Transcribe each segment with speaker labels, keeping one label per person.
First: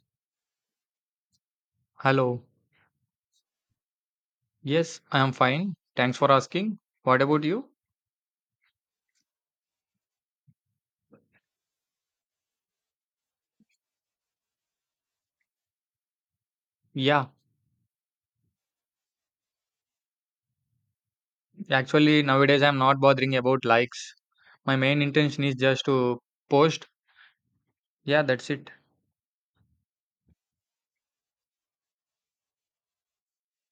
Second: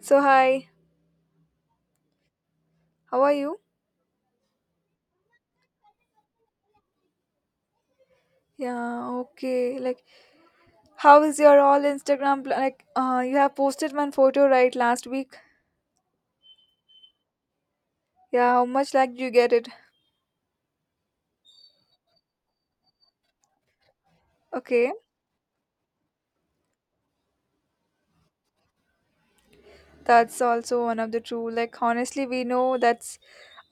Speaker 1: So hi,
Speaker 2: Hello.
Speaker 1: how are you?
Speaker 2: Yes, I am fine. Thanks for asking. What about you?
Speaker 1: Yeah, okay. Like, how is your all Instagram? Like, you have posted one photo, right, last week.
Speaker 2: Yeah,
Speaker 1: Yeah, how much like you get it?
Speaker 2: actually, nowadays I'm not bothering about likes. My
Speaker 1: Okay.
Speaker 2: main intention is just to post. Yeah, that's it.
Speaker 1: That's also one of the true. Like, honestly, we know that's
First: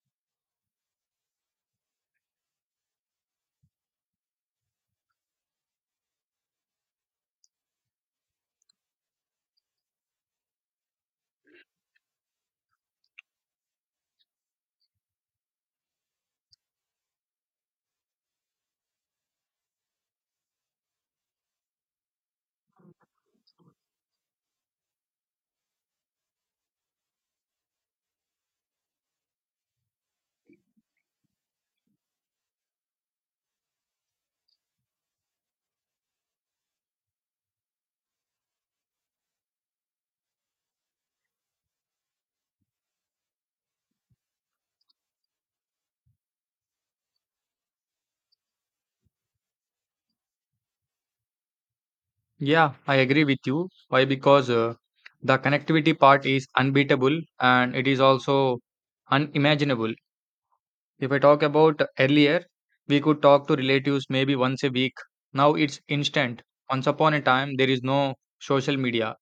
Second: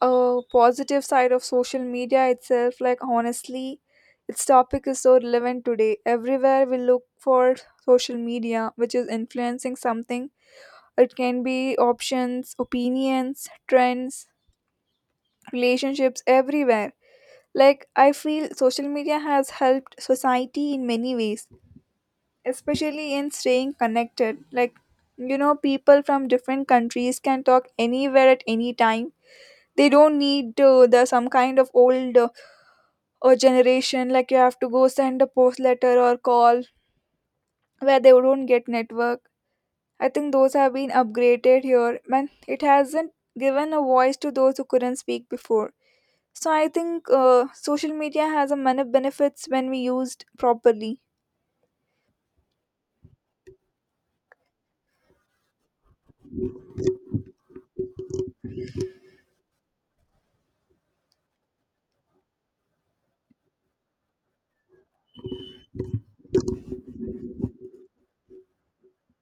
Speaker 1: a positive side of social media itself. Like, honestly, its topic is so relevant today. Everywhere we look for social media, which is influencing something. It can be options, opinions, trends, relationships everywhere. Like, I feel social media has helped society in many ways, especially in staying connected. Like, people from different countries can talk anywhere at any time. They don't need the some kind of old generation, like you have to go send a post letter or call where they don't get network. I think those have been upgraded here, and it hasn't given a voice to those who couldn't speak before. So I think social media has a many benefits when we used properly.
Speaker 2: Yeah, I agree with you. Why? Because the connectivity part is unbeatable and it is also unimaginable. If I talk about earlier, we could talk to relatives maybe once a week. Now it's instant. Once upon a time, there is no social media.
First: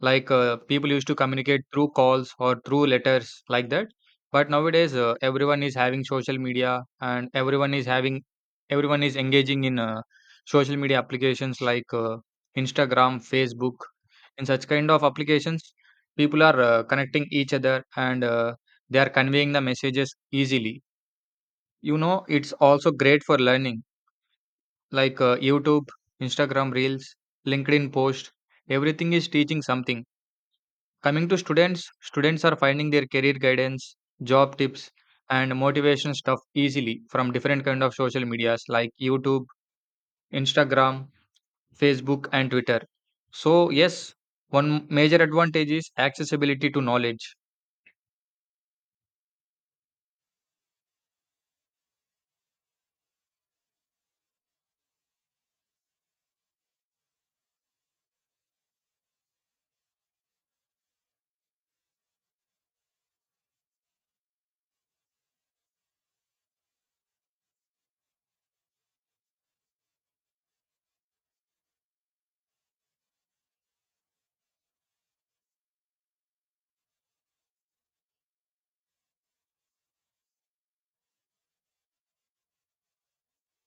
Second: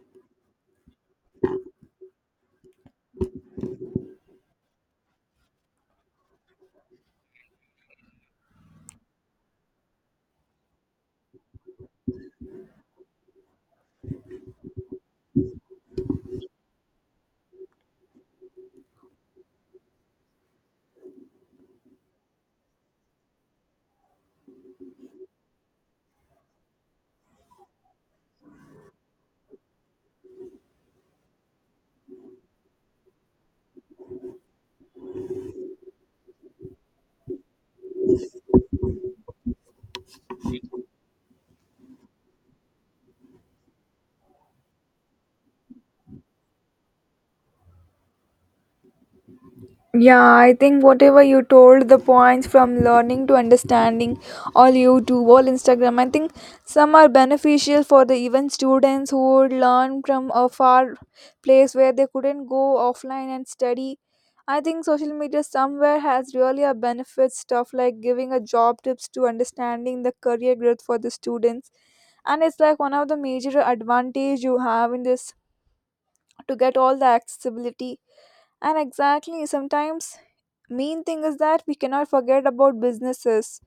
Speaker 2: Like people used to communicate through calls or through letters like that. But nowadays, everyone is having social media and everyone is engaging in social media applications like Instagram, Facebook. In such kind of applications, people are connecting each other and they are conveying the messages easily. You know, it's also great for learning, like YouTube, Instagram Reels, LinkedIn post. Everything is teaching something. Coming to students, students are finding their career guidance, job tips, and motivation stuff easily from different kind of social medias like YouTube, Instagram, Facebook, and Twitter. So yes, one major advantage is accessibility to knowledge.
Speaker 1: Yeah, I think whatever you told, the points from learning to understanding, all YouTube, all Instagram, I think some are beneficial for the even students who would learn from a far place where they couldn't go offline and study. I think social media somewhere has really a benefit stuff like giving a job tips to understanding the career growth for the students, and it's like one of the major advantage you have in this to get all the accessibility. And exactly sometimes main thing is that we cannot forget about businesses,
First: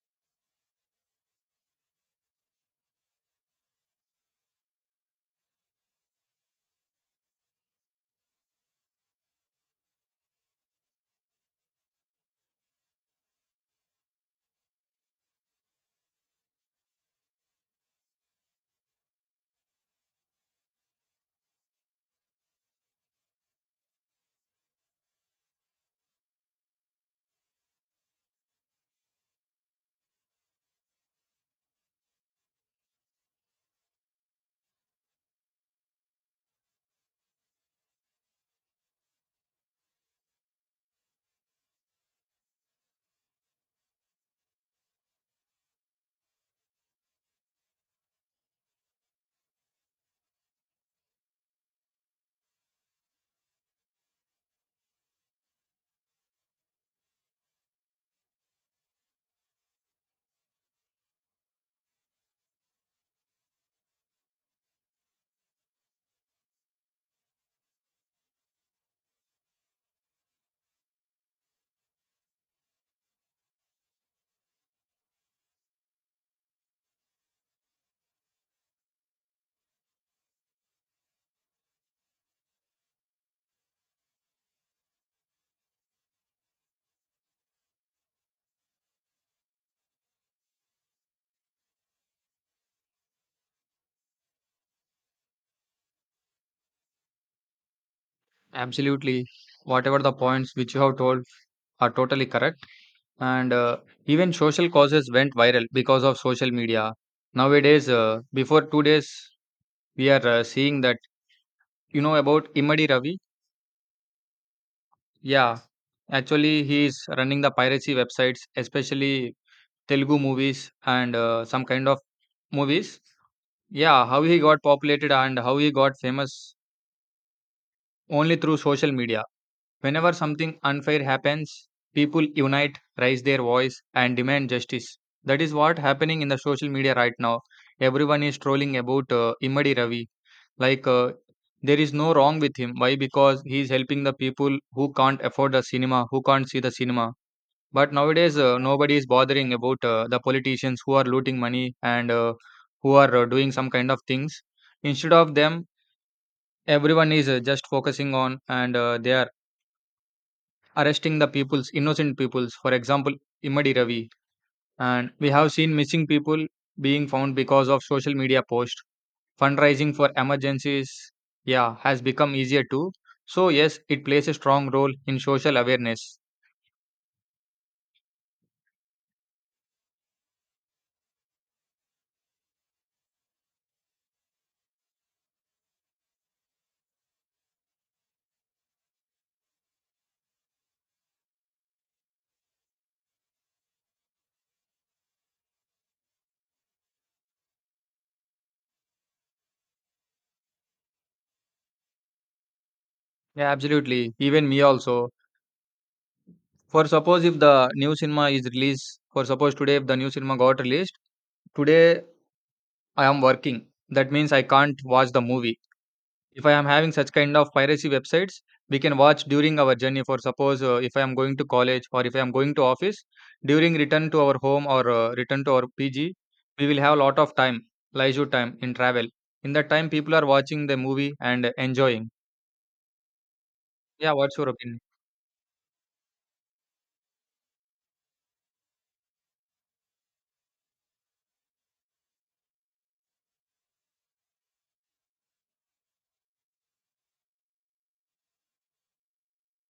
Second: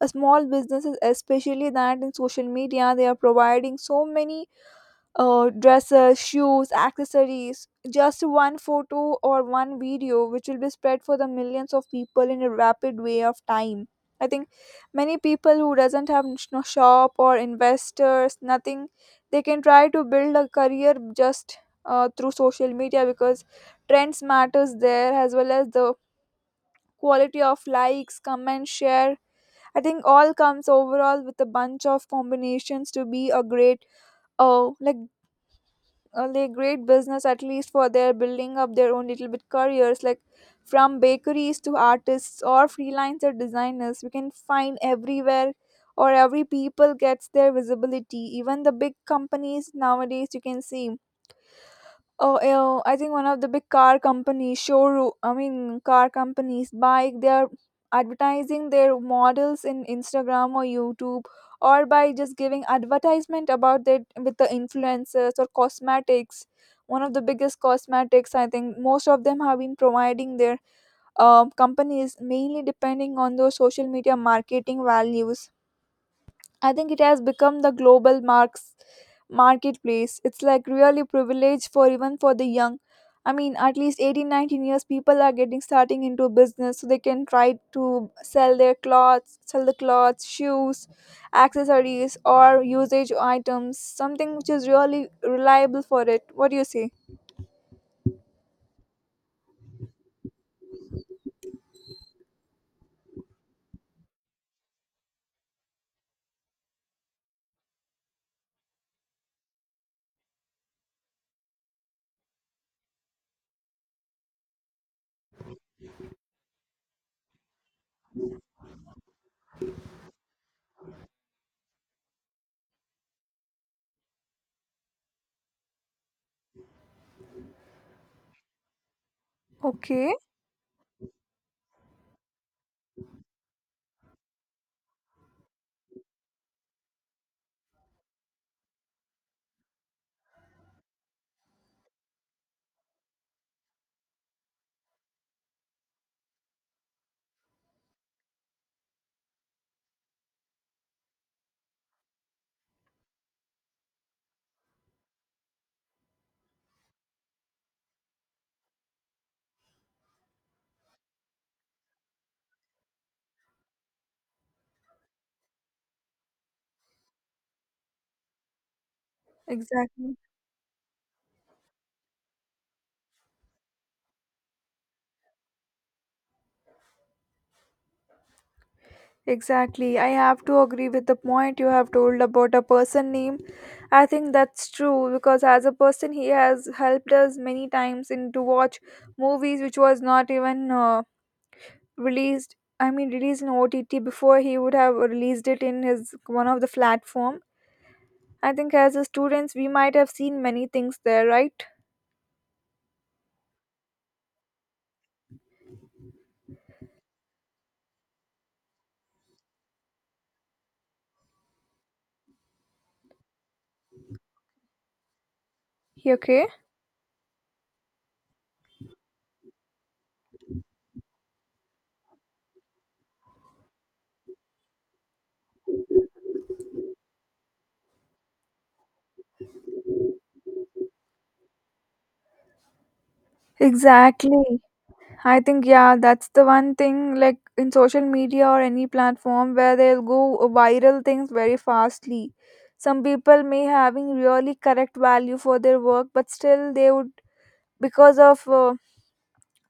Speaker 1: a small businesses especially, that in social media they are providing so many dresses, shoes, accessories. Just one photo or one video, which will be spread for the millions of people in a rapid way of time. I think many people who doesn't have no shop or investors, nothing, they can try to build a career just through social media, because trends matters there as well as the quality of likes, comment, share. I think all comes overall with a bunch of combinations to be a great, uh, like like great business, at least for their building up their own little bit careers, like from bakeries to artists or freelancer designers, we can find everywhere, or every people gets their visibility. Even the big companies nowadays you can see. Oh, yeah, I think one of the big car companies, showroom, I mean, car companies, bike, they are advertising their models in Instagram or YouTube, or by just giving advertisement about it with the influencers, or cosmetics. One of the biggest cosmetics, I think most of them have been providing their companies mainly depending on those social media marketing values. I think it has become the global marks marketplace. It's like really privileged for even for the young. I mean, at least 18, 19 years, people are getting starting into business, so they can try to sell the clothes, shoes, accessories, or usage items, something which is really reliable for it. What do you say?
Speaker 2: Absolutely, whatever the points which you have told are totally correct. And Even social causes went viral because of social media. Nowadays, before 2 days, we are seeing that, you know about Imadi Ravi. Yeah, actually, he is running the piracy websites, especially Telugu movies and some kind of movies. Yeah, how he got populated and how he got famous only through social media. Whenever
Speaker 1: Okay,
Speaker 2: something unfair happens, people unite, raise their voice, and demand justice. That is what happening in the social media right now. Everyone is trolling about Immadi Ravi. Like, uh, there is no wrong with him. Why? Because he is helping the people who can't afford the cinema, who can't see the cinema. But nowadays, nobody is bothering about the politicians who are looting money and who are doing some kind of things. Instead of them, everyone is just focusing on and they are arresting the people's innocent peoples. For example, Imadi Ravi, and we have seen missing people being found because of social media post. Fundraising for
Speaker 1: exactly.
Speaker 2: emergencies, yeah, has become easier too. So yes, it plays a strong role in social awareness.
Speaker 1: Exactly. I have to agree with the point you have told about a person name. I think that's true, because as a person he has helped us many times in to watch movies which was not even released, I mean released in OTT before he would have released it in his one of the platform. I think as a students we might have seen many things there, right?
Speaker 2: Yeah, absolutely. Even me also. For suppose if the new cinema is released, for suppose today if the new cinema got released, today I am working. That means I can't watch the movie. If
Speaker 1: Okay.
Speaker 2: I am having such kind of piracy websites, we can watch during our journey. For suppose if I am going to college or if I am going to office, during return to our home or return to our PG, we will have a lot of time, leisure time in travel. In that time, people are watching the movie and enjoying. Yeah, what's your
Speaker 1: Exactly.
Speaker 2: opinion?
Speaker 1: I think yeah, that's the one thing like in social media or any platform where they'll go viral things very fastly. Some people may having really correct value for their work, but still they would, because of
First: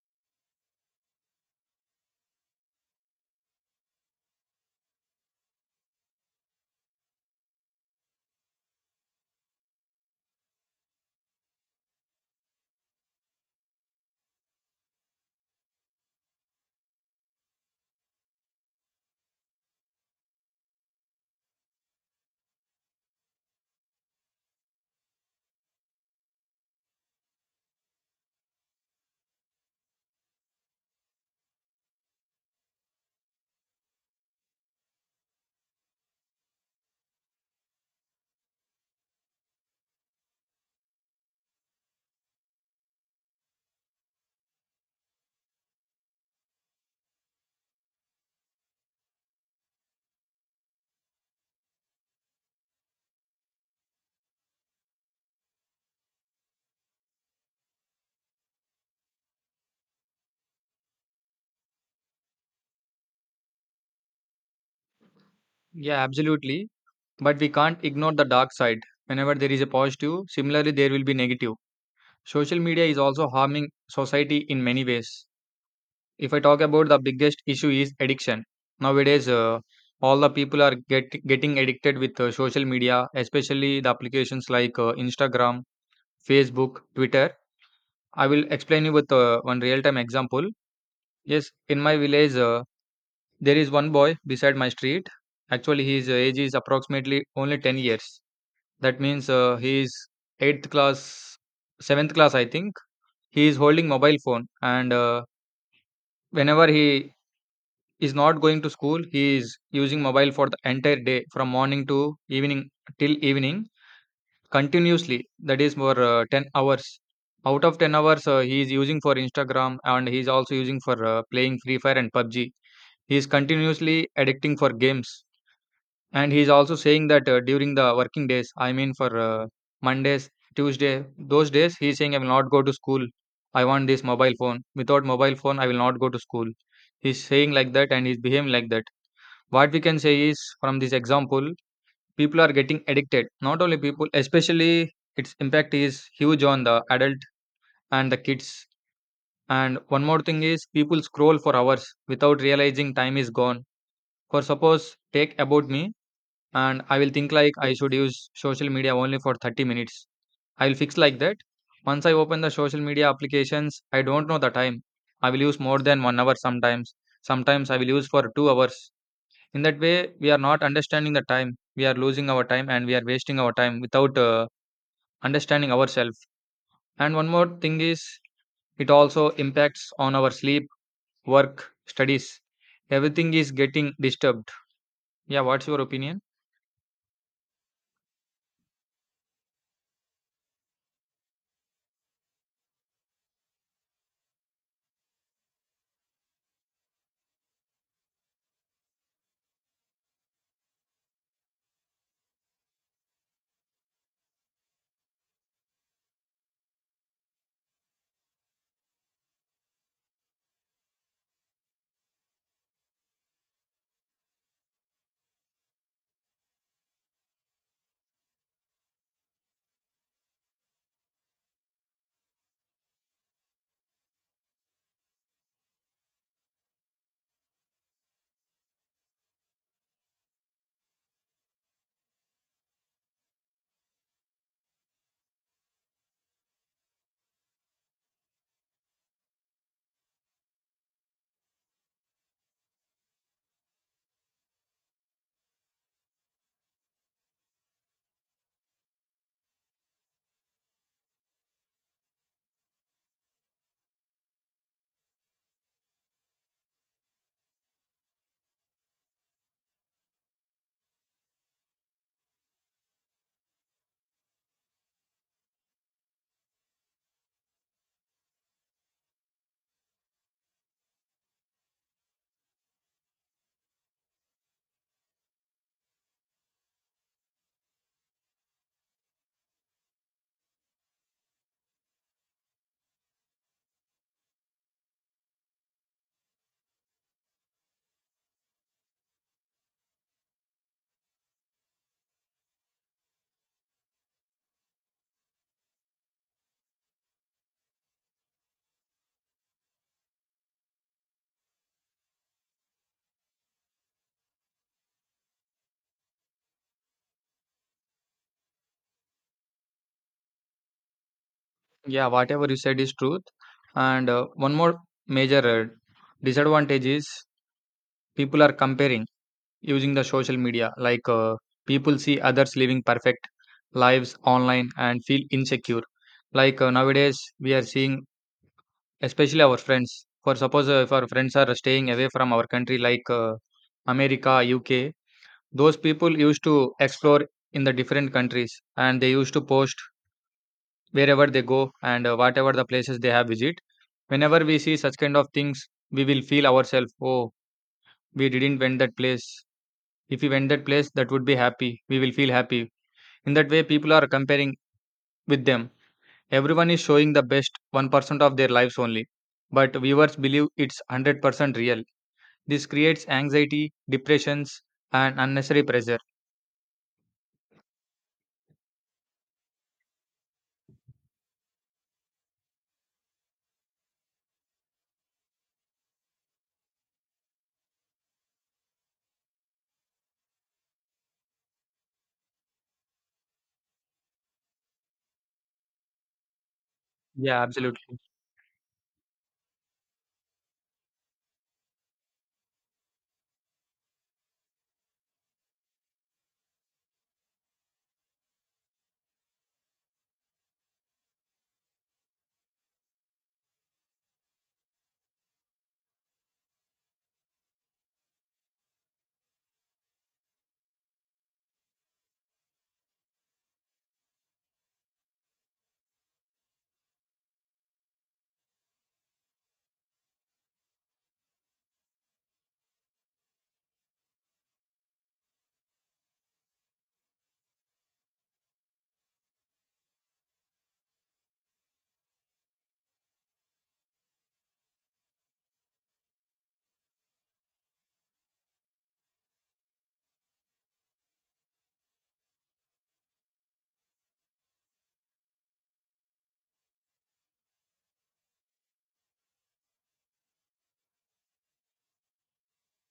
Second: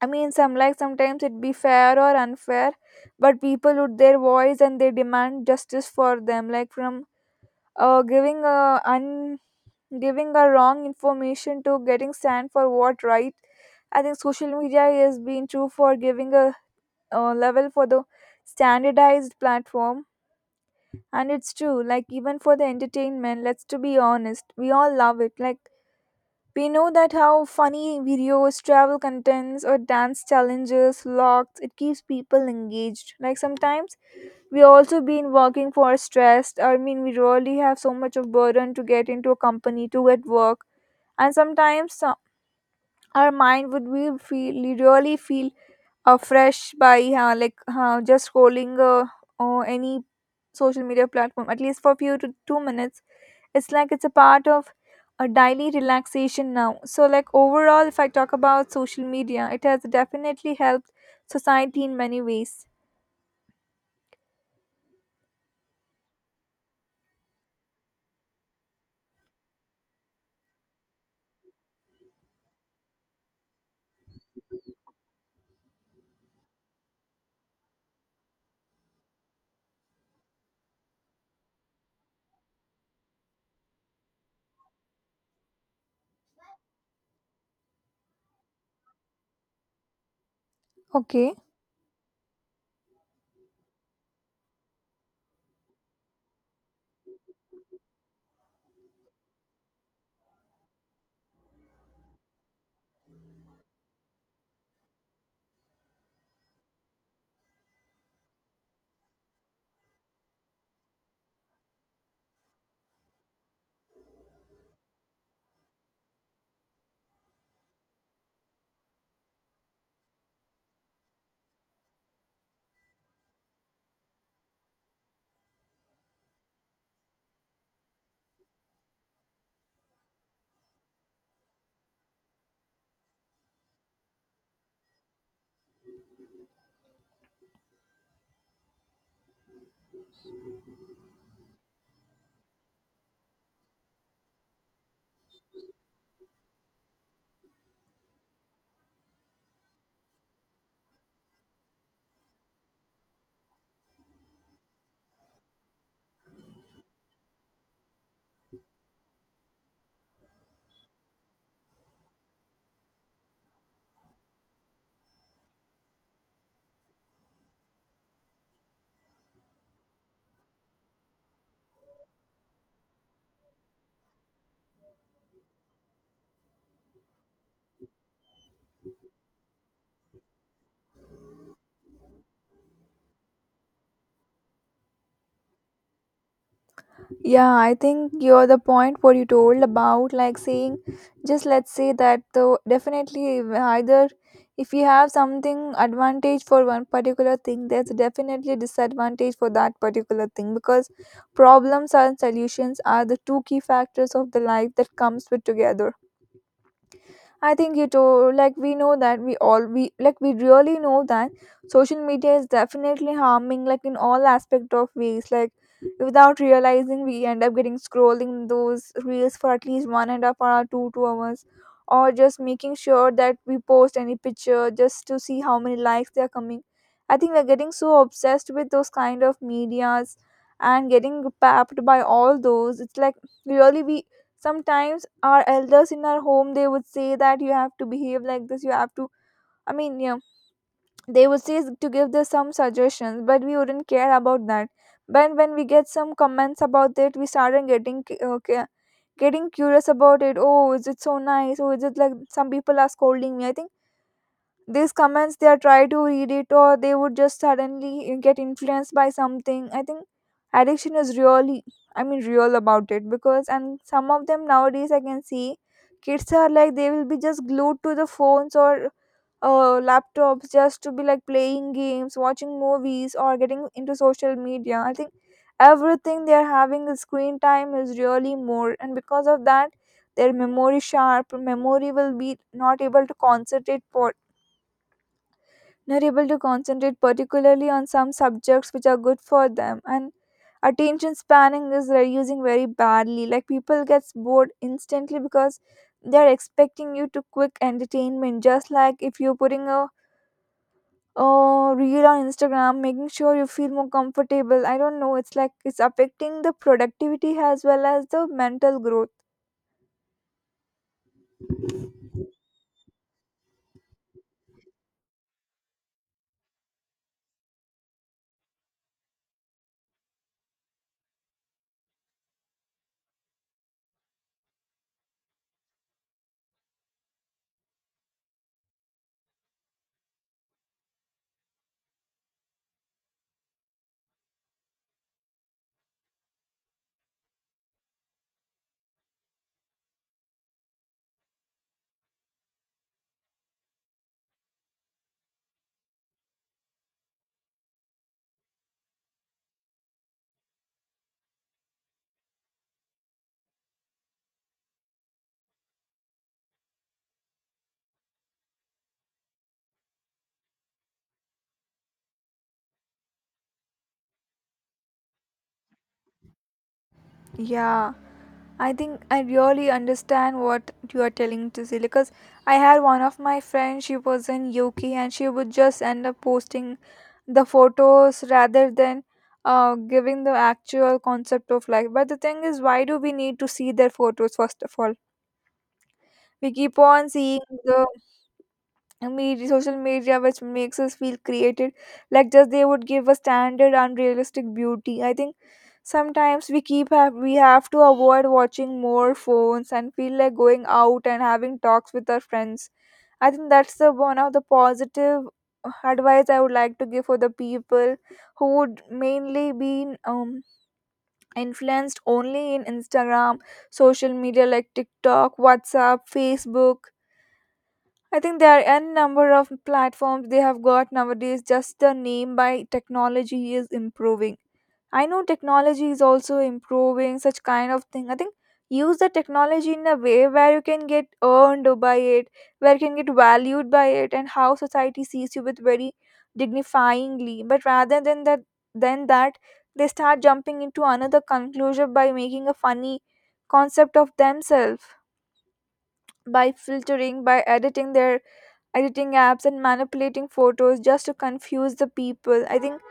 Speaker 1: I mean, some like sometimes it'd be fair or unfair, but people would their voice and they demand justice for them, like from uh giving a un giving a wrong information to getting stand for what right. I think social media has been true for giving a level for the standardized platform. And it's true, like even for the entertainment, let's to be honest, we all love it. Like, we know that how funny videos, travel contents, or dance challenges, vlogs, it keeps people engaged. Like sometimes we also been working for stressed, I mean we really have so much of burden to get into a company to get work. And sometimes our mind would we feel really feel fresh by just scrolling or any social media platform, at least for few to 2 minutes. It's like it's a part of a daily relaxation now. So like overall, if I talk about social media, it has definitely helped society in many ways.
Speaker 2: Yeah, absolutely. But we can't ignore the dark side. Whenever there is a positive, similarly there will be negative. Social media is also harming society in many ways. If I talk about, the biggest issue is addiction. Nowadays, all the people are getting addicted with social media, especially the applications like Instagram, Facebook, Twitter. I will explain you with one real-time example.
Speaker 1: Okay.
Speaker 2: Yes, in my village, there is one boy beside my street. Actually, his age is approximately only 10 years. That means he is eighth class, seventh class, I think. He is holding mobile phone, and whenever he is not going to school, he is using mobile for the entire day, from morning to evening, till evening, continuously. That is for 10 hours. Out of 10 hours, he is using for Instagram, and he is also using for playing Free Fire and PUBG. He is continuously addicting for games. And he's also saying that during the working days, I mean for Mondays, Tuesday, those days, he's saying I will not go to school. I want this mobile phone. Without mobile phone, I will not go to school. He's saying like that and he's behaving like that. What we can say is from this example, people are getting addicted. Not only people, especially its impact is huge on the adult and the kids. And one more thing is people scroll for hours without realizing time is gone. For suppose, take about me, and I will think like I should use social media only for 30 minutes. I will fix like that. Once I open the social media applications, I don't know the time. I will use more than 1 hour sometimes. Sometimes I will use for 2 hours. In that way, we are not understanding the time. We are losing our time and we are wasting our time without understanding ourselves. And one more thing is, it also impacts on our sleep, work, studies. Everything is getting disturbed. Yeah, what's your opinion?
Speaker 1: Yeah, I think you're the point what you told about, like saying, just let's say that, though definitely either, if you have something advantage for one particular thing, there's definitely disadvantage for that particular thing, because problems and solutions are the two key factors of the life that comes with together. I think you told like, we know that we all we like we really know that social media is definitely harming, like in all aspect of ways, like without realizing we end up getting scrolling those reels for at least 1.5 hour, two hours, or just making sure that we post any picture just to see how many likes they are coming. I think we're getting so obsessed with those kind of medias and getting papped by all those. It's like really we sometimes, our elders in our home, they would say that you have to behave like this, you have to, I mean, yeah, they would say to give us some suggestions, but we wouldn't care about that. But when we get some comments about it, we started getting getting curious about it. Oh, is it so nice? Oh, is it like some people are scolding me? I think these comments, they are try to read it, or they would just suddenly get influenced by something. I think addiction is really, I mean, real about it, because, and some of them nowadays I can see, kids are like they will be just glued to the phones or laptops, just to be like playing games, watching movies, or getting into social media. I think everything, they are having the screen time is really more, and because of that their memory sharp memory will be not able to concentrate for, not able to concentrate particularly on some subjects which are good for them. And attention spanning is reducing very badly, like people gets bored instantly, because they're expecting you to quick entertainment. Just like if you're putting a reel on Instagram, making sure you feel more comfortable, I don't know, it's like it's affecting the productivity as well as the mental growth.
Speaker 2: Yeah, whatever you said is truth. And One more major disadvantage is people are comparing using the social media. Like people see others living perfect lives online and feel insecure. Like nowadays, we are seeing, especially our friends. For suppose if our friends are staying away from our country, like America, UK, those people used to explore in the different countries and they used to post wherever they go and whatever the places they have visit. Whenever we see such kind of things, we will feel ourselves, oh, we didn't went that place. If we went that place, that would be happy, we will feel happy. In that way, people are comparing with them. Everyone is showing the best 1% of their lives only, but viewers believe it's 100% real. This creates anxiety, depressions, and unnecessary pressure.
Speaker 1: Yeah, I think I really understand what you are telling to see, because I had one of my friends, she was in UK and she would just end up posting the photos rather than giving the actual concept of life. But the thing is, why do we need to see their photos first of all? We keep on
Speaker 2: Yeah,
Speaker 1: seeing the
Speaker 2: absolutely.
Speaker 1: media, social media, which makes us feel created. Like just they would give a standard unrealistic beauty. I think sometimes we have to avoid watching more phones and feel like going out and having talks with our friends. I think that's the one of the positive advice I would like to give for the people who would mainly be influenced only in Instagram, social media, like TikTok, WhatsApp, Facebook. I think there are n number of platforms they have got nowadays. Just the name by technology is improving. I know technology is also improving such kind of thing. I think use the technology in a way where you can get earned by it, where you can get valued by it, and how society sees you with very dignifyingly. But rather than that, they start jumping into another conclusion by making a funny concept of themselves, by filtering, by editing apps and manipulating photos just to confuse the people. I think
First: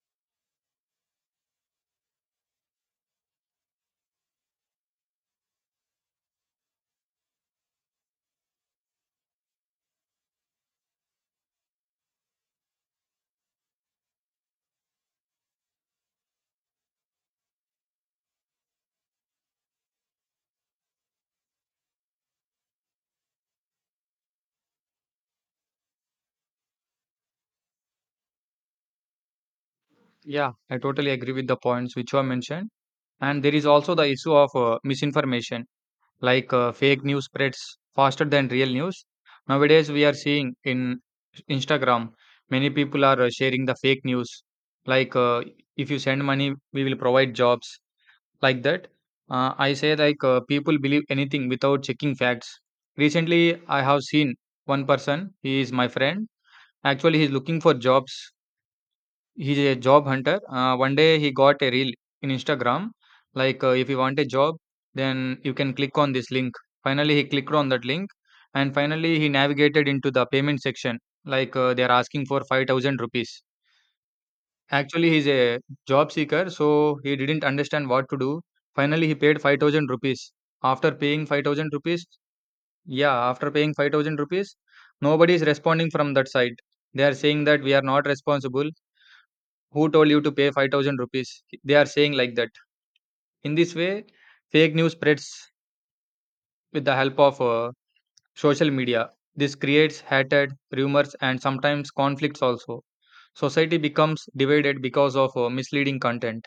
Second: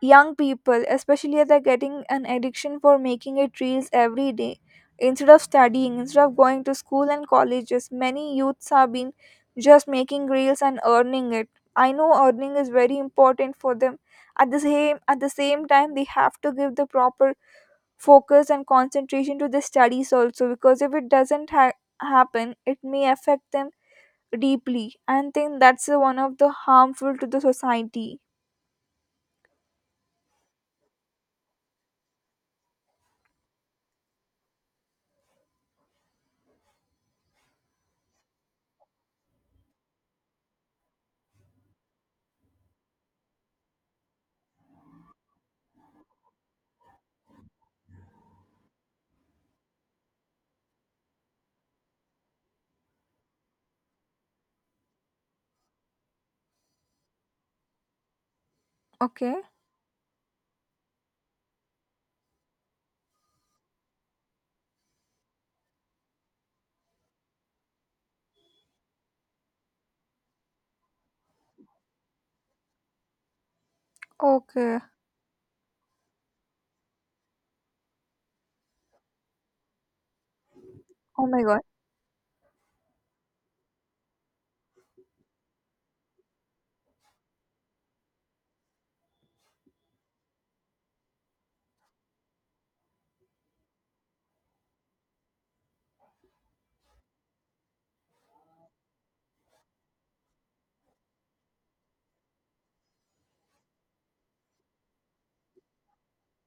Speaker 1: young people especially, they're getting an addiction for making it reels every day, instead of studying, instead of going to school and colleges. Many youths have been just making reels and earning it. I know earning is very important for them. At the same time they have to give the proper focus and concentration to the studies also, because if it doesn't happen, it may affect them deeply. And think that's one of the harmful to the society.
Speaker 2: Yeah, I totally agree with the points which you have mentioned. And there is also the issue of misinformation. Like fake news spreads faster than real news. Nowadays we are seeing in Instagram many people are sharing the fake news, like if you send money we will provide jobs, like that. I say like people believe anything without checking facts. Recently I have seen one person, he is my friend. Actually he is looking for jobs.
Speaker 1: Okay.
Speaker 2: He's a job hunter. One day he got a reel in Instagram, like if you want a job, then you can click on this link. Finally, he clicked on that link, and finally he navigated into the payment section. Like they are asking for 5,000 rupees.
Speaker 1: Okay.
Speaker 2: Actually, he's a job seeker, so he didn't understand what to do. Finally, he paid 5,000 rupees. After paying
Speaker 1: Oh my
Speaker 2: five
Speaker 1: god.
Speaker 2: thousand rupees, yeah, after paying 5,000 rupees, nobody is responding from that side. They are saying that we are not responsible, who told you to pay 5,000 rupees? They are saying like that. In this way, fake news spreads with the help of social media. This creates hatred, rumors, and sometimes conflicts also. Society becomes divided because of misleading content.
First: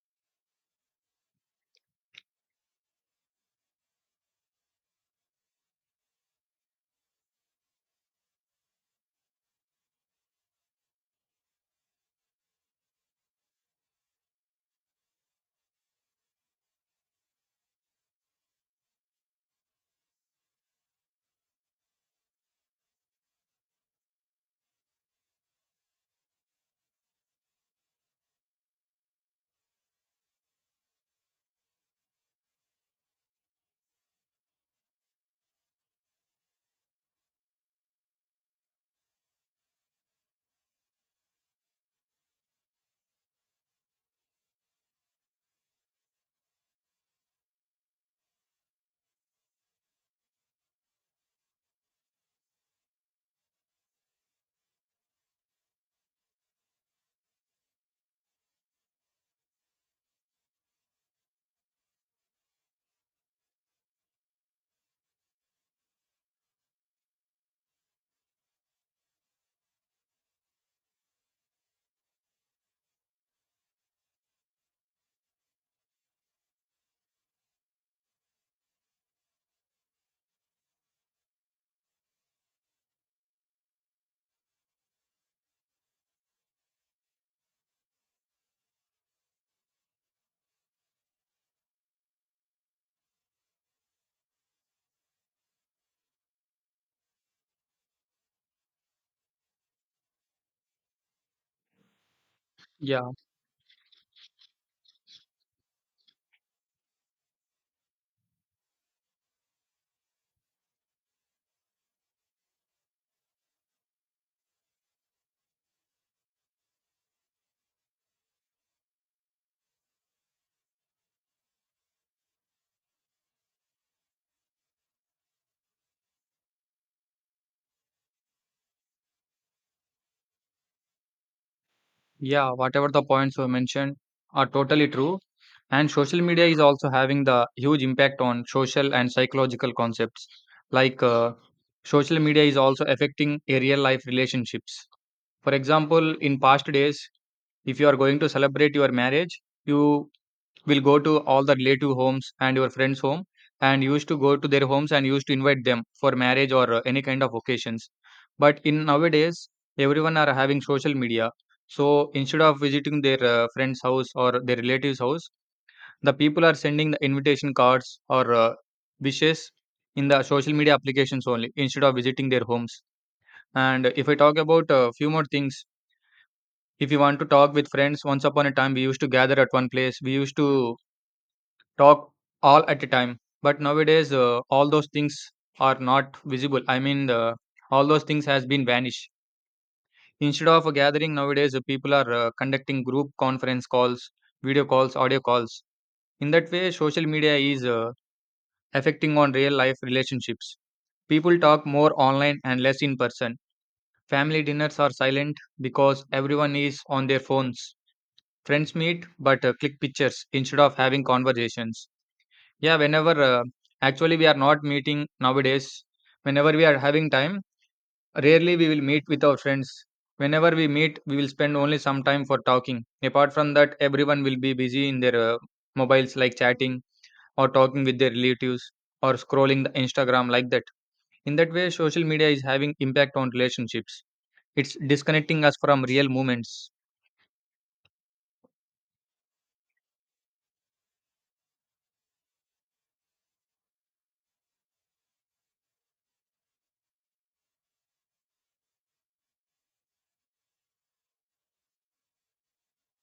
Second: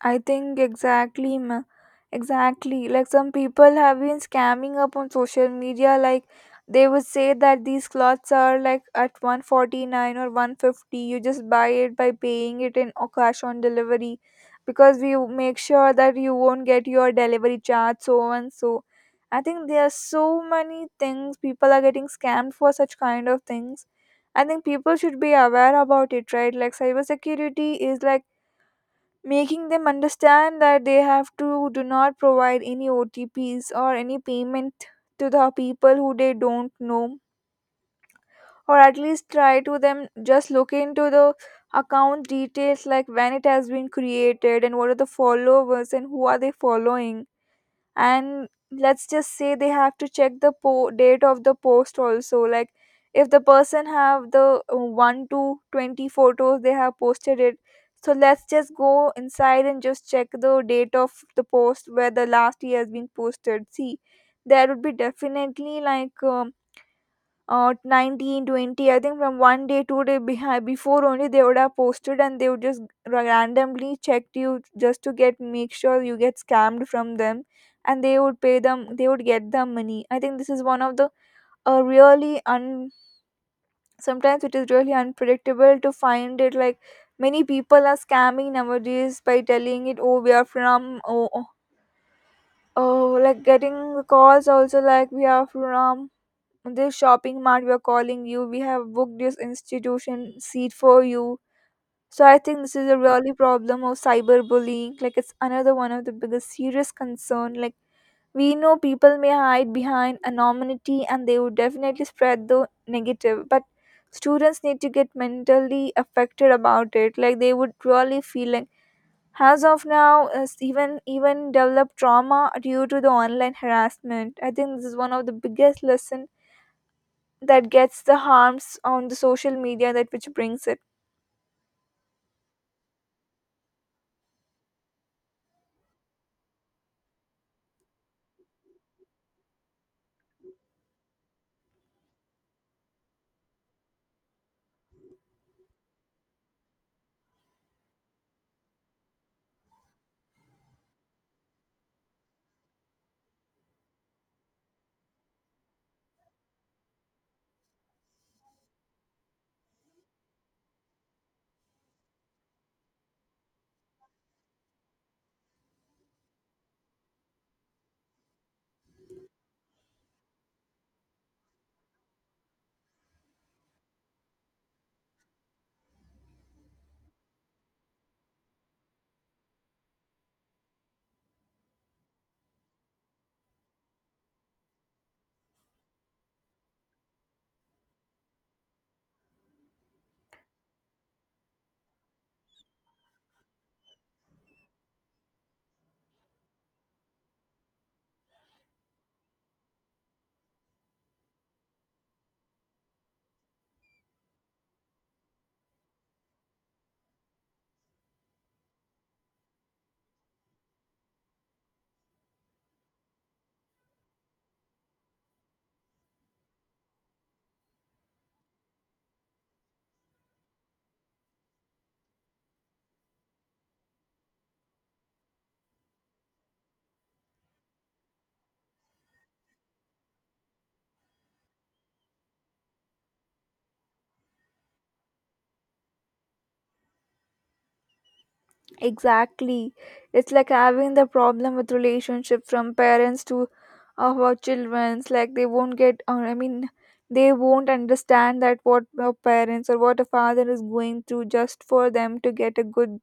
Speaker 1: I think exactly. Like some people have been scamming up on social media. Like they would say that these clothes are like at 149 or 150. You just buy it by paying it in or cash on delivery, because we make sure that you won't get your delivery charge so and so. I think there are so many things people are getting scammed for such kind of things. I think people should be aware about it, right? Like cybersecurity is like making them understand that they have to do not provide any OTPs or any payment to the people who they don't know, or at least try to them just look into the account details, like when it has been created and what are the followers and who are they following. And let's just say they have to check the date of the post also, like if the person have the 1 to 20 photos they have posted it. So let's just go inside and just check the date of the post where the last year has been posted. See, there would be definitely like 1920. I think from one day 2 day behind before only they would have posted, and they would just randomly checked you just to get make sure you get scammed from them, and they would pay them they would get the money. I think this is one of the really un sometimes it is really unpredictable to find it. Like many people are scamming nowadays by telling it, oh, we are from oh, like getting calls also, like we are from this shopping mart, we're calling you, we have booked this institution seat for you. So I think this is a
Speaker 2: Yeah,
Speaker 1: really problem of cyberbullying, like it's another one of the biggest serious concern. Like we know people may hide behind anonymity and they would definitely spread the negative, but students need to get mentally affected about it, like they would really feel like as of now is even develop trauma due to the online harassment. I think this is one of the biggest lesson that gets the harms on the social media that which brings it.
Speaker 2: yeah, whatever the points were mentioned are totally true. And social media is also having the huge impact on social and psychological concepts. Like social media is also affecting a real life relationships. For example, in past days, if you are going to celebrate your marriage, you will go to all the relative homes and your friends' home and used to go to their homes and used to invite them for marriage or any kind of occasions. But in nowadays, everyone are having social media. So instead of visiting their friend's house or their relatives' house, the people are sending the invitation cards or wishes in the social media applications only instead of visiting their homes. And if I talk about a few more things, if you want to talk with friends, once upon a time we used to gather at one place. We used to talk all at a time. But nowadays, all those things are not visible. All those things has been vanished. Instead of a gathering nowadays, people are conducting group conference calls, video calls, audio calls. In that way, social media is affecting on real life relationships. People talk more online and less in person. Family dinners are silent because everyone is on their phones. Friends meet but click pictures instead of having conversations. Yeah, whenever actually we are not meeting nowadays, whenever we are having time, rarely we will meet with our friends. Whenever we meet, we will spend only some time for talking. Apart from that, everyone will be busy in their mobiles, like chatting or talking with their relatives or scrolling the Instagram like that. In that way, social media is having impact on relationships. It's disconnecting us from real moments.
Speaker 1: Exactly. It's like having the problem with relationship from parents to our children's, like they won't get, or I mean they won't understand that what our parents or what a father is going through just for them to get a good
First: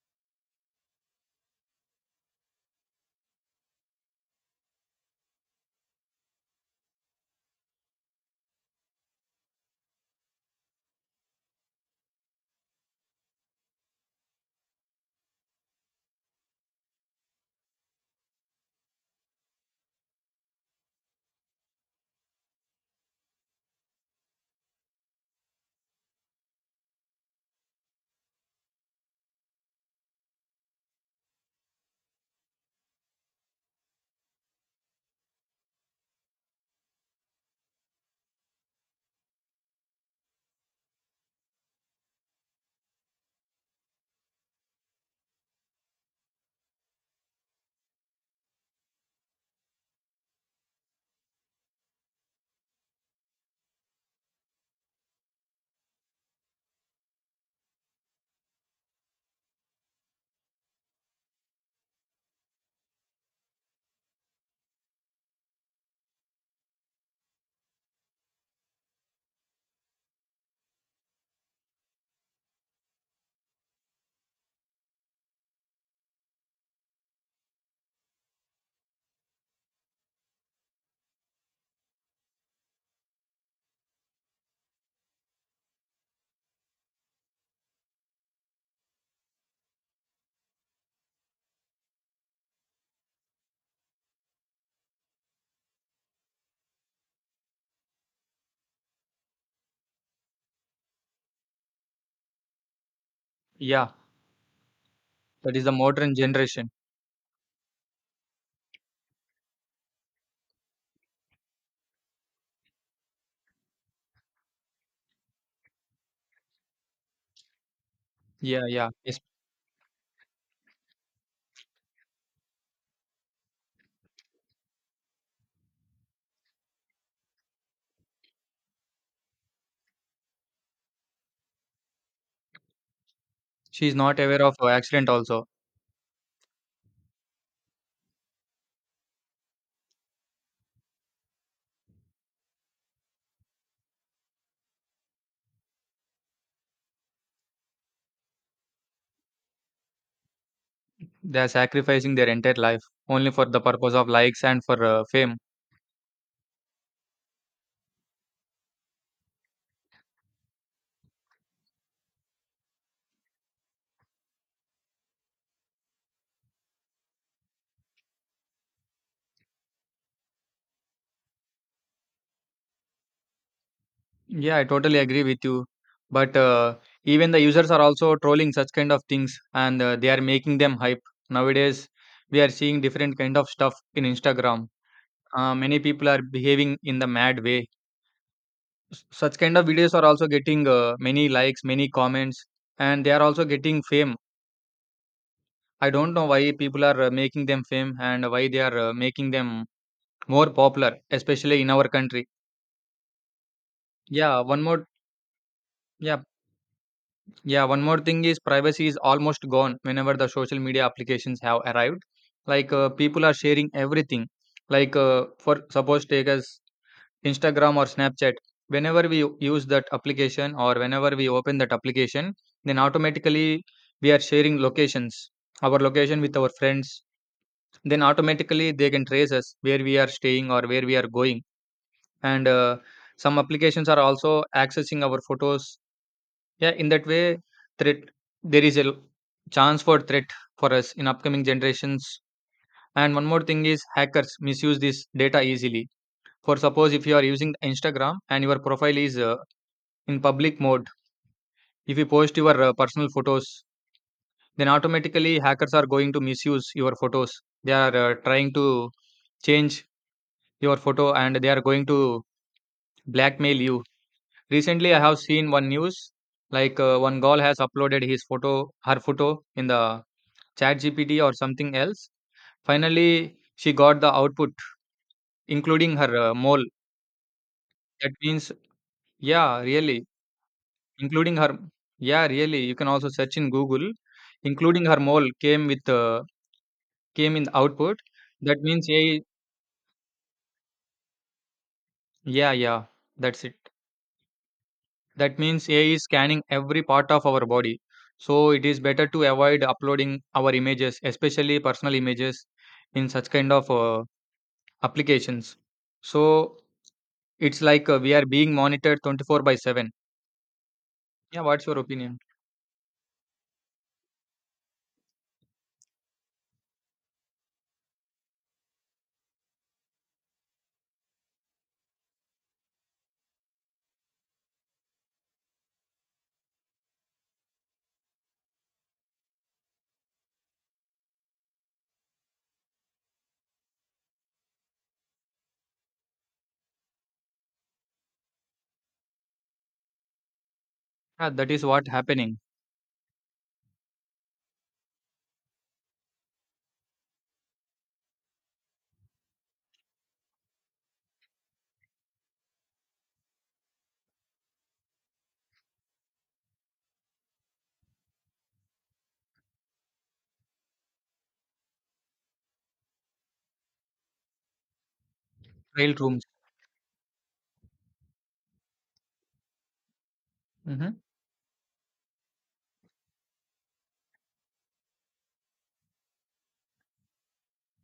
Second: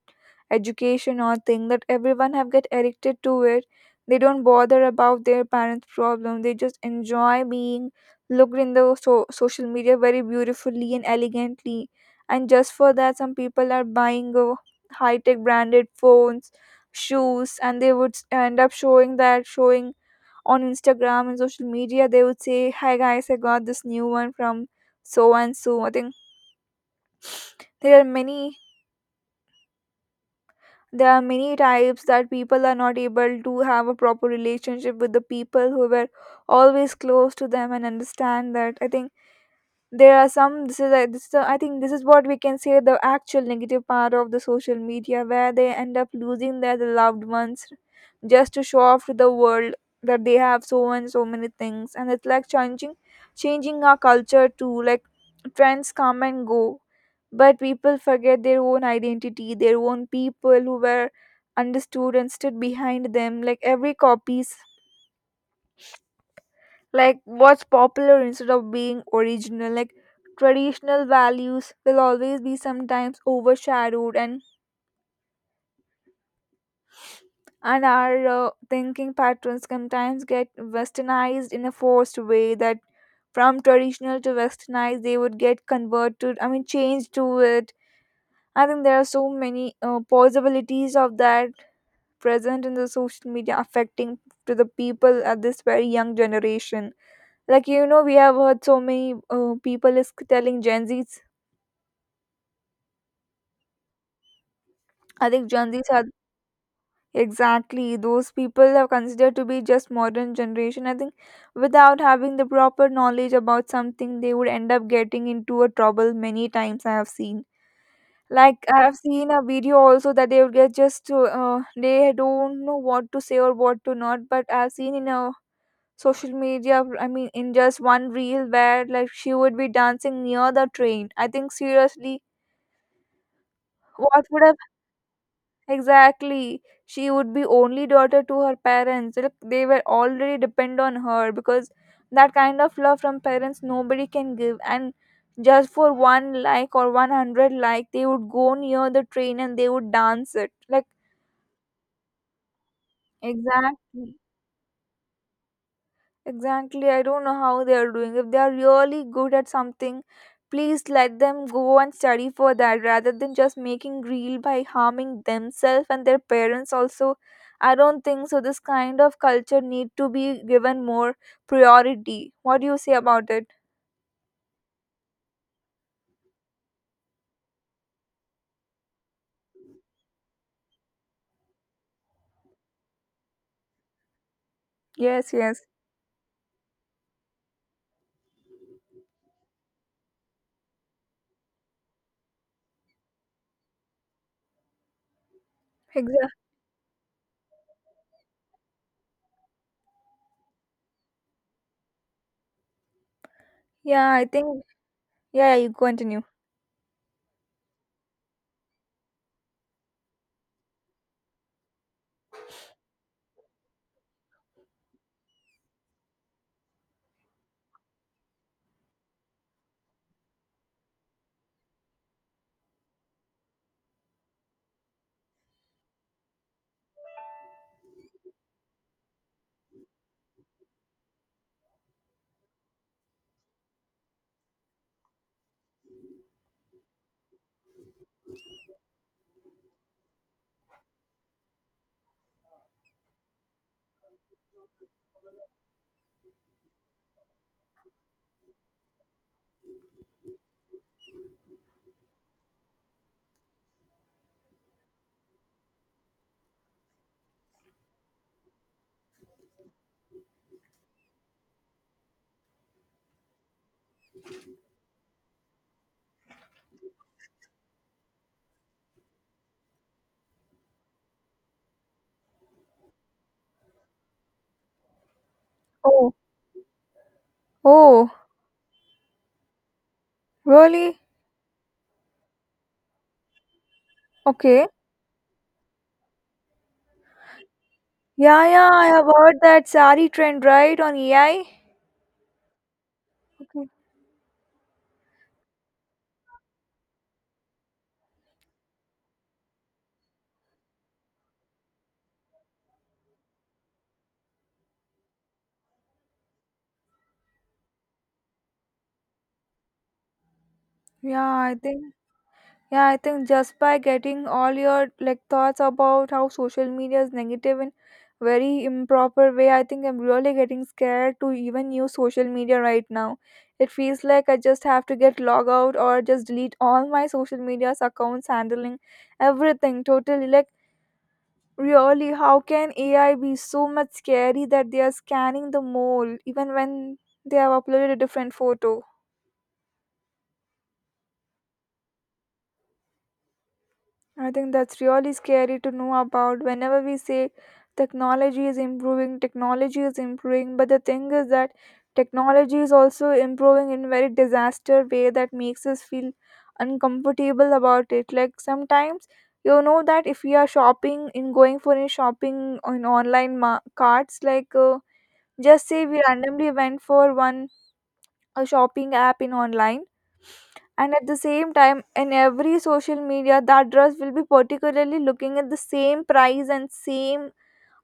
Speaker 1: education, or thing that everyone have get addicted to it. They don't bother about their parents' problem. They just enjoy being looked in the social media very beautifully and elegantly. And just for that, some people are buying a high-tech branded phones, shoes, and they would end up showing that showing on Instagram and social media. They would say, "Hi guys, I got this new one from so and so." I think there are many there are many types that people are not able to have a proper relationship with the people who were always close to them, and understand that. I think there are some, I think this is what we can say the actual negative part of the social media, where they end up losing their loved ones just to show off to the world that they have so and so many things. And it's like changing our culture too, like trends come and go, but people forget their own identity, their own people who were understood and stood behind them, like every copies like what's popular instead of being original. Like traditional values will always be sometimes overshadowed, and our thinking patterns sometimes get westernized in a forced way, that from traditional to westernized they would get converted, I mean changed to it. I think there are so many possibilities of that present in the social media affecting to the people at this very young generation. Like, you know, we have heard so many people is telling Gen Zs.
Speaker 2: Yeah,
Speaker 1: I think
Speaker 2: that is the
Speaker 1: Gen Zs are
Speaker 2: modern generation.
Speaker 1: exactly those people are considered to be just modern generation. I think without having the proper knowledge about something, they would end up getting into a trouble many times. I have seen.
Speaker 2: Yeah,
Speaker 1: Like I
Speaker 2: yeah,
Speaker 1: have seen a video also that they would get just to, they don't know what to say or what to not. But I've seen in a social media, I mean in just one reel where like she would be dancing near the train, I think seriously.
Speaker 2: she is not
Speaker 1: What
Speaker 2: aware
Speaker 1: would
Speaker 2: of
Speaker 1: have,
Speaker 2: her accident also.
Speaker 1: exactly? She would be only daughter to her parents. Look, they were already depend on her because that kind of love from parents nobody can give. And just for one like or 100 like, they would go near the train and they would dance it. Like
Speaker 2: They are sacrificing their entire life only for the purpose of
Speaker 1: exactly.
Speaker 2: likes and for fame.
Speaker 1: Exactly, I don't know how they are doing. If they are really good at something, please let them go and study for that rather than just making real by harming themselves and their parents also. I don't think so. This kind of culture need to be given more priority. What do you say about it?
Speaker 2: Yeah, I totally agree with you. But even the users are also trolling such kind of things and they are making them hype. Nowadays, we are seeing different kind of stuff in Instagram.
Speaker 1: Yes, yes.
Speaker 2: Many people are behaving in the mad way. Such kind of videos are also getting many likes, many comments, and they are also getting fame. I don't know
Speaker 1: Exactly.
Speaker 2: why people are making them fame and why they are making them more popular, especially in our country.
Speaker 1: Yeah, I
Speaker 2: Yeah, one
Speaker 1: think,
Speaker 2: more
Speaker 1: yeah, you continue.
Speaker 2: yeah, yeah, one more thing is privacy is almost gone whenever the social media applications have arrived. People are sharing everything. For suppose take as Instagram or Snapchat. Whenever we use that application or whenever we open that application, then automatically we are sharing locations, our location with our friends. Then automatically they can trace us where we are staying or where we are going and some applications are also accessing our photos, yeah, in that way, threat there is a l- chance for threat for us in upcoming generations. And one more thing is hackers misuse this data easily. For suppose, if you are using Instagram and your profile is in public mode, if you post your personal photos, then automatically hackers are going to misuse your photos. They are trying to change your photo and they are going to blackmail you. Recently, I have seen one news, one girl has uploaded her photo in the chat GPT or something else. Finally, she got the output, including
Speaker 1: Oh,
Speaker 2: her mole. That
Speaker 1: oh,
Speaker 2: means, yeah, really,
Speaker 1: really?
Speaker 2: including her, yeah, really. You can also search in Google,
Speaker 1: Okay.
Speaker 2: including her mole came in the output.
Speaker 1: Yeah,
Speaker 2: That
Speaker 1: yeah, I
Speaker 2: means,
Speaker 1: have
Speaker 2: yeah,
Speaker 1: heard that sari trend, right, on AI?
Speaker 2: yeah, yeah, that's it.
Speaker 1: Okay.
Speaker 2: That means AI is scanning every part of our body. So it is better to avoid uploading our images, especially personal images, in such kind of applications. So it's like we are being monitored 24 by 7.
Speaker 1: Yeah,
Speaker 2: Yeah,
Speaker 1: I
Speaker 2: what's your
Speaker 1: think
Speaker 2: opinion?
Speaker 1: Yeah, I think just by getting all your like thoughts about how social media is negative in very improper way, I think I'm really getting scared to even use social media right now. It feels like I just have to get log out or just delete all my social media's accounts, handling everything totally. Like really, how can AI be so much scary that they are scanning the mole even when they have uploaded a different photo?
Speaker 2: Yeah, that is what happening.
Speaker 1: I think that's really scary to know about. Whenever we say technology is improving, but the thing is that technology is also improving in very disaster way that makes us feel uncomfortable about it. Like sometimes, you know, that if we are shopping in going for a shopping on online carts, like just say
Speaker 2: Trial
Speaker 1: we
Speaker 2: rooms.
Speaker 1: randomly went for one a shopping app in online, and
Speaker 2: Hmm.
Speaker 1: at the same time in every social media that dress will be particularly looking at the same price and same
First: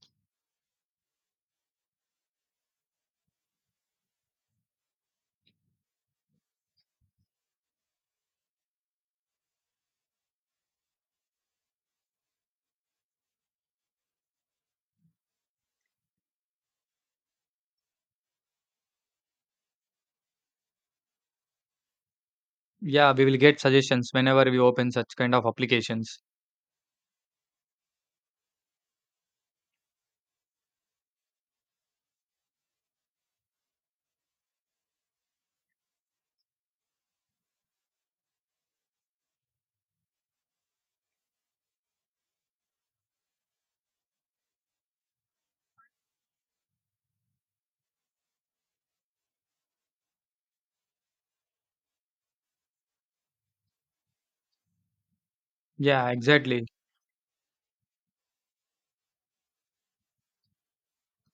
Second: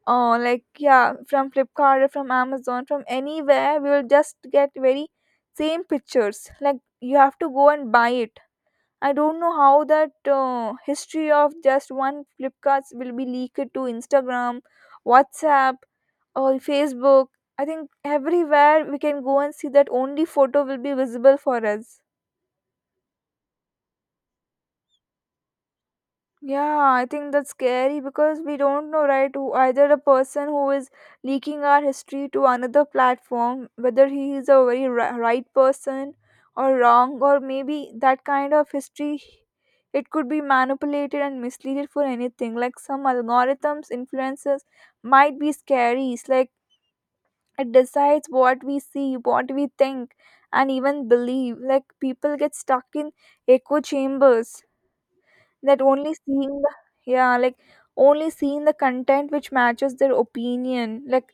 Speaker 1: like, yeah, from flipkart or from amazon from anywhere, we will just get very same pictures like you have to go and buy it. I don't know how that history of just one flipkart will be leaked to instagram, whatsapp, or facebook. I think everywhere we can go and see that only photo will be visible for us.
Speaker 2: Yeah, we will get suggestions whenever we open such kind of applications.
Speaker 1: Yeah, I think that's scary because we don't know, right? Who either a person who is leaking our history to another platform, whether he is a very right person or wrong, or maybe that kind of history, it could be manipulated and misleaded for anything. Like some algorithms, influences might be scary. It's like it decides what we see, what we think, and even believe. Like people get stuck in echo chambers that
Speaker 2: Yeah,
Speaker 1: only seeing
Speaker 2: exactly.
Speaker 1: the, yeah, like only seeing the content which matches their opinion. Like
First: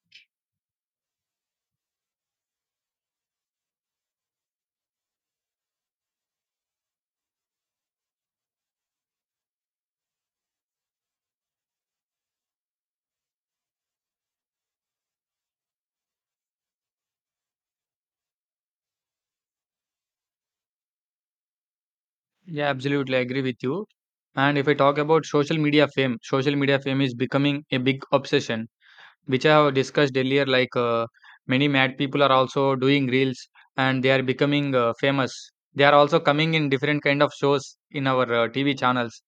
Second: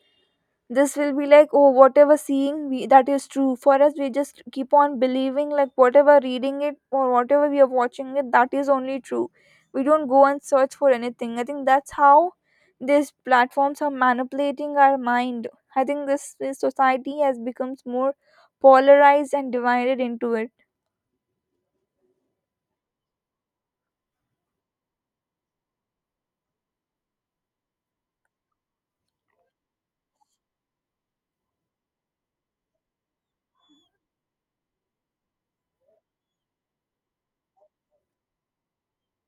Speaker 1: this will be like, oh, whatever seeing we that is true for us, we just keep on believing, like whatever reading it or whatever we are watching it that is only true, we don't go and search for anything. I think that's how these platforms are manipulating our mind. I think this society has becomes more polarized and divided into it.
Speaker 2: Yeah, absolutely. I agree with you. And if I talk about social media fame is becoming a big obsession, which I have discussed earlier, many mad people are also doing reels and they are becoming famous. They are also coming in different kind of shows in our TV channels.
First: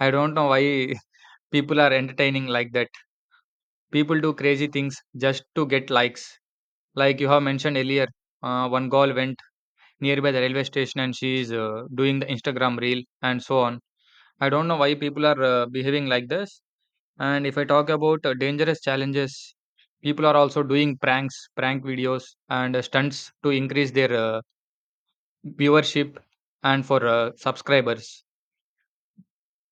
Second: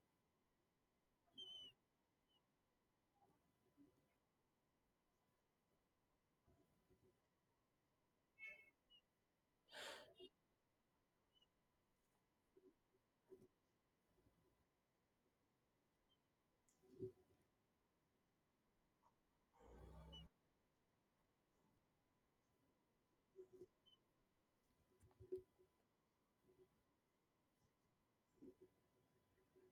Speaker 2: I don't know why people are entertaining like that. People do crazy things just to get likes. Like you have mentioned earlier, one girl went nearby the railway station and she is doing the Instagram reel and so on. I don't know why people are behaving like this. And if I talk about dangerous challenges, people are also doing pranks, prank videos, and stunts to increase their viewership and for subscribers.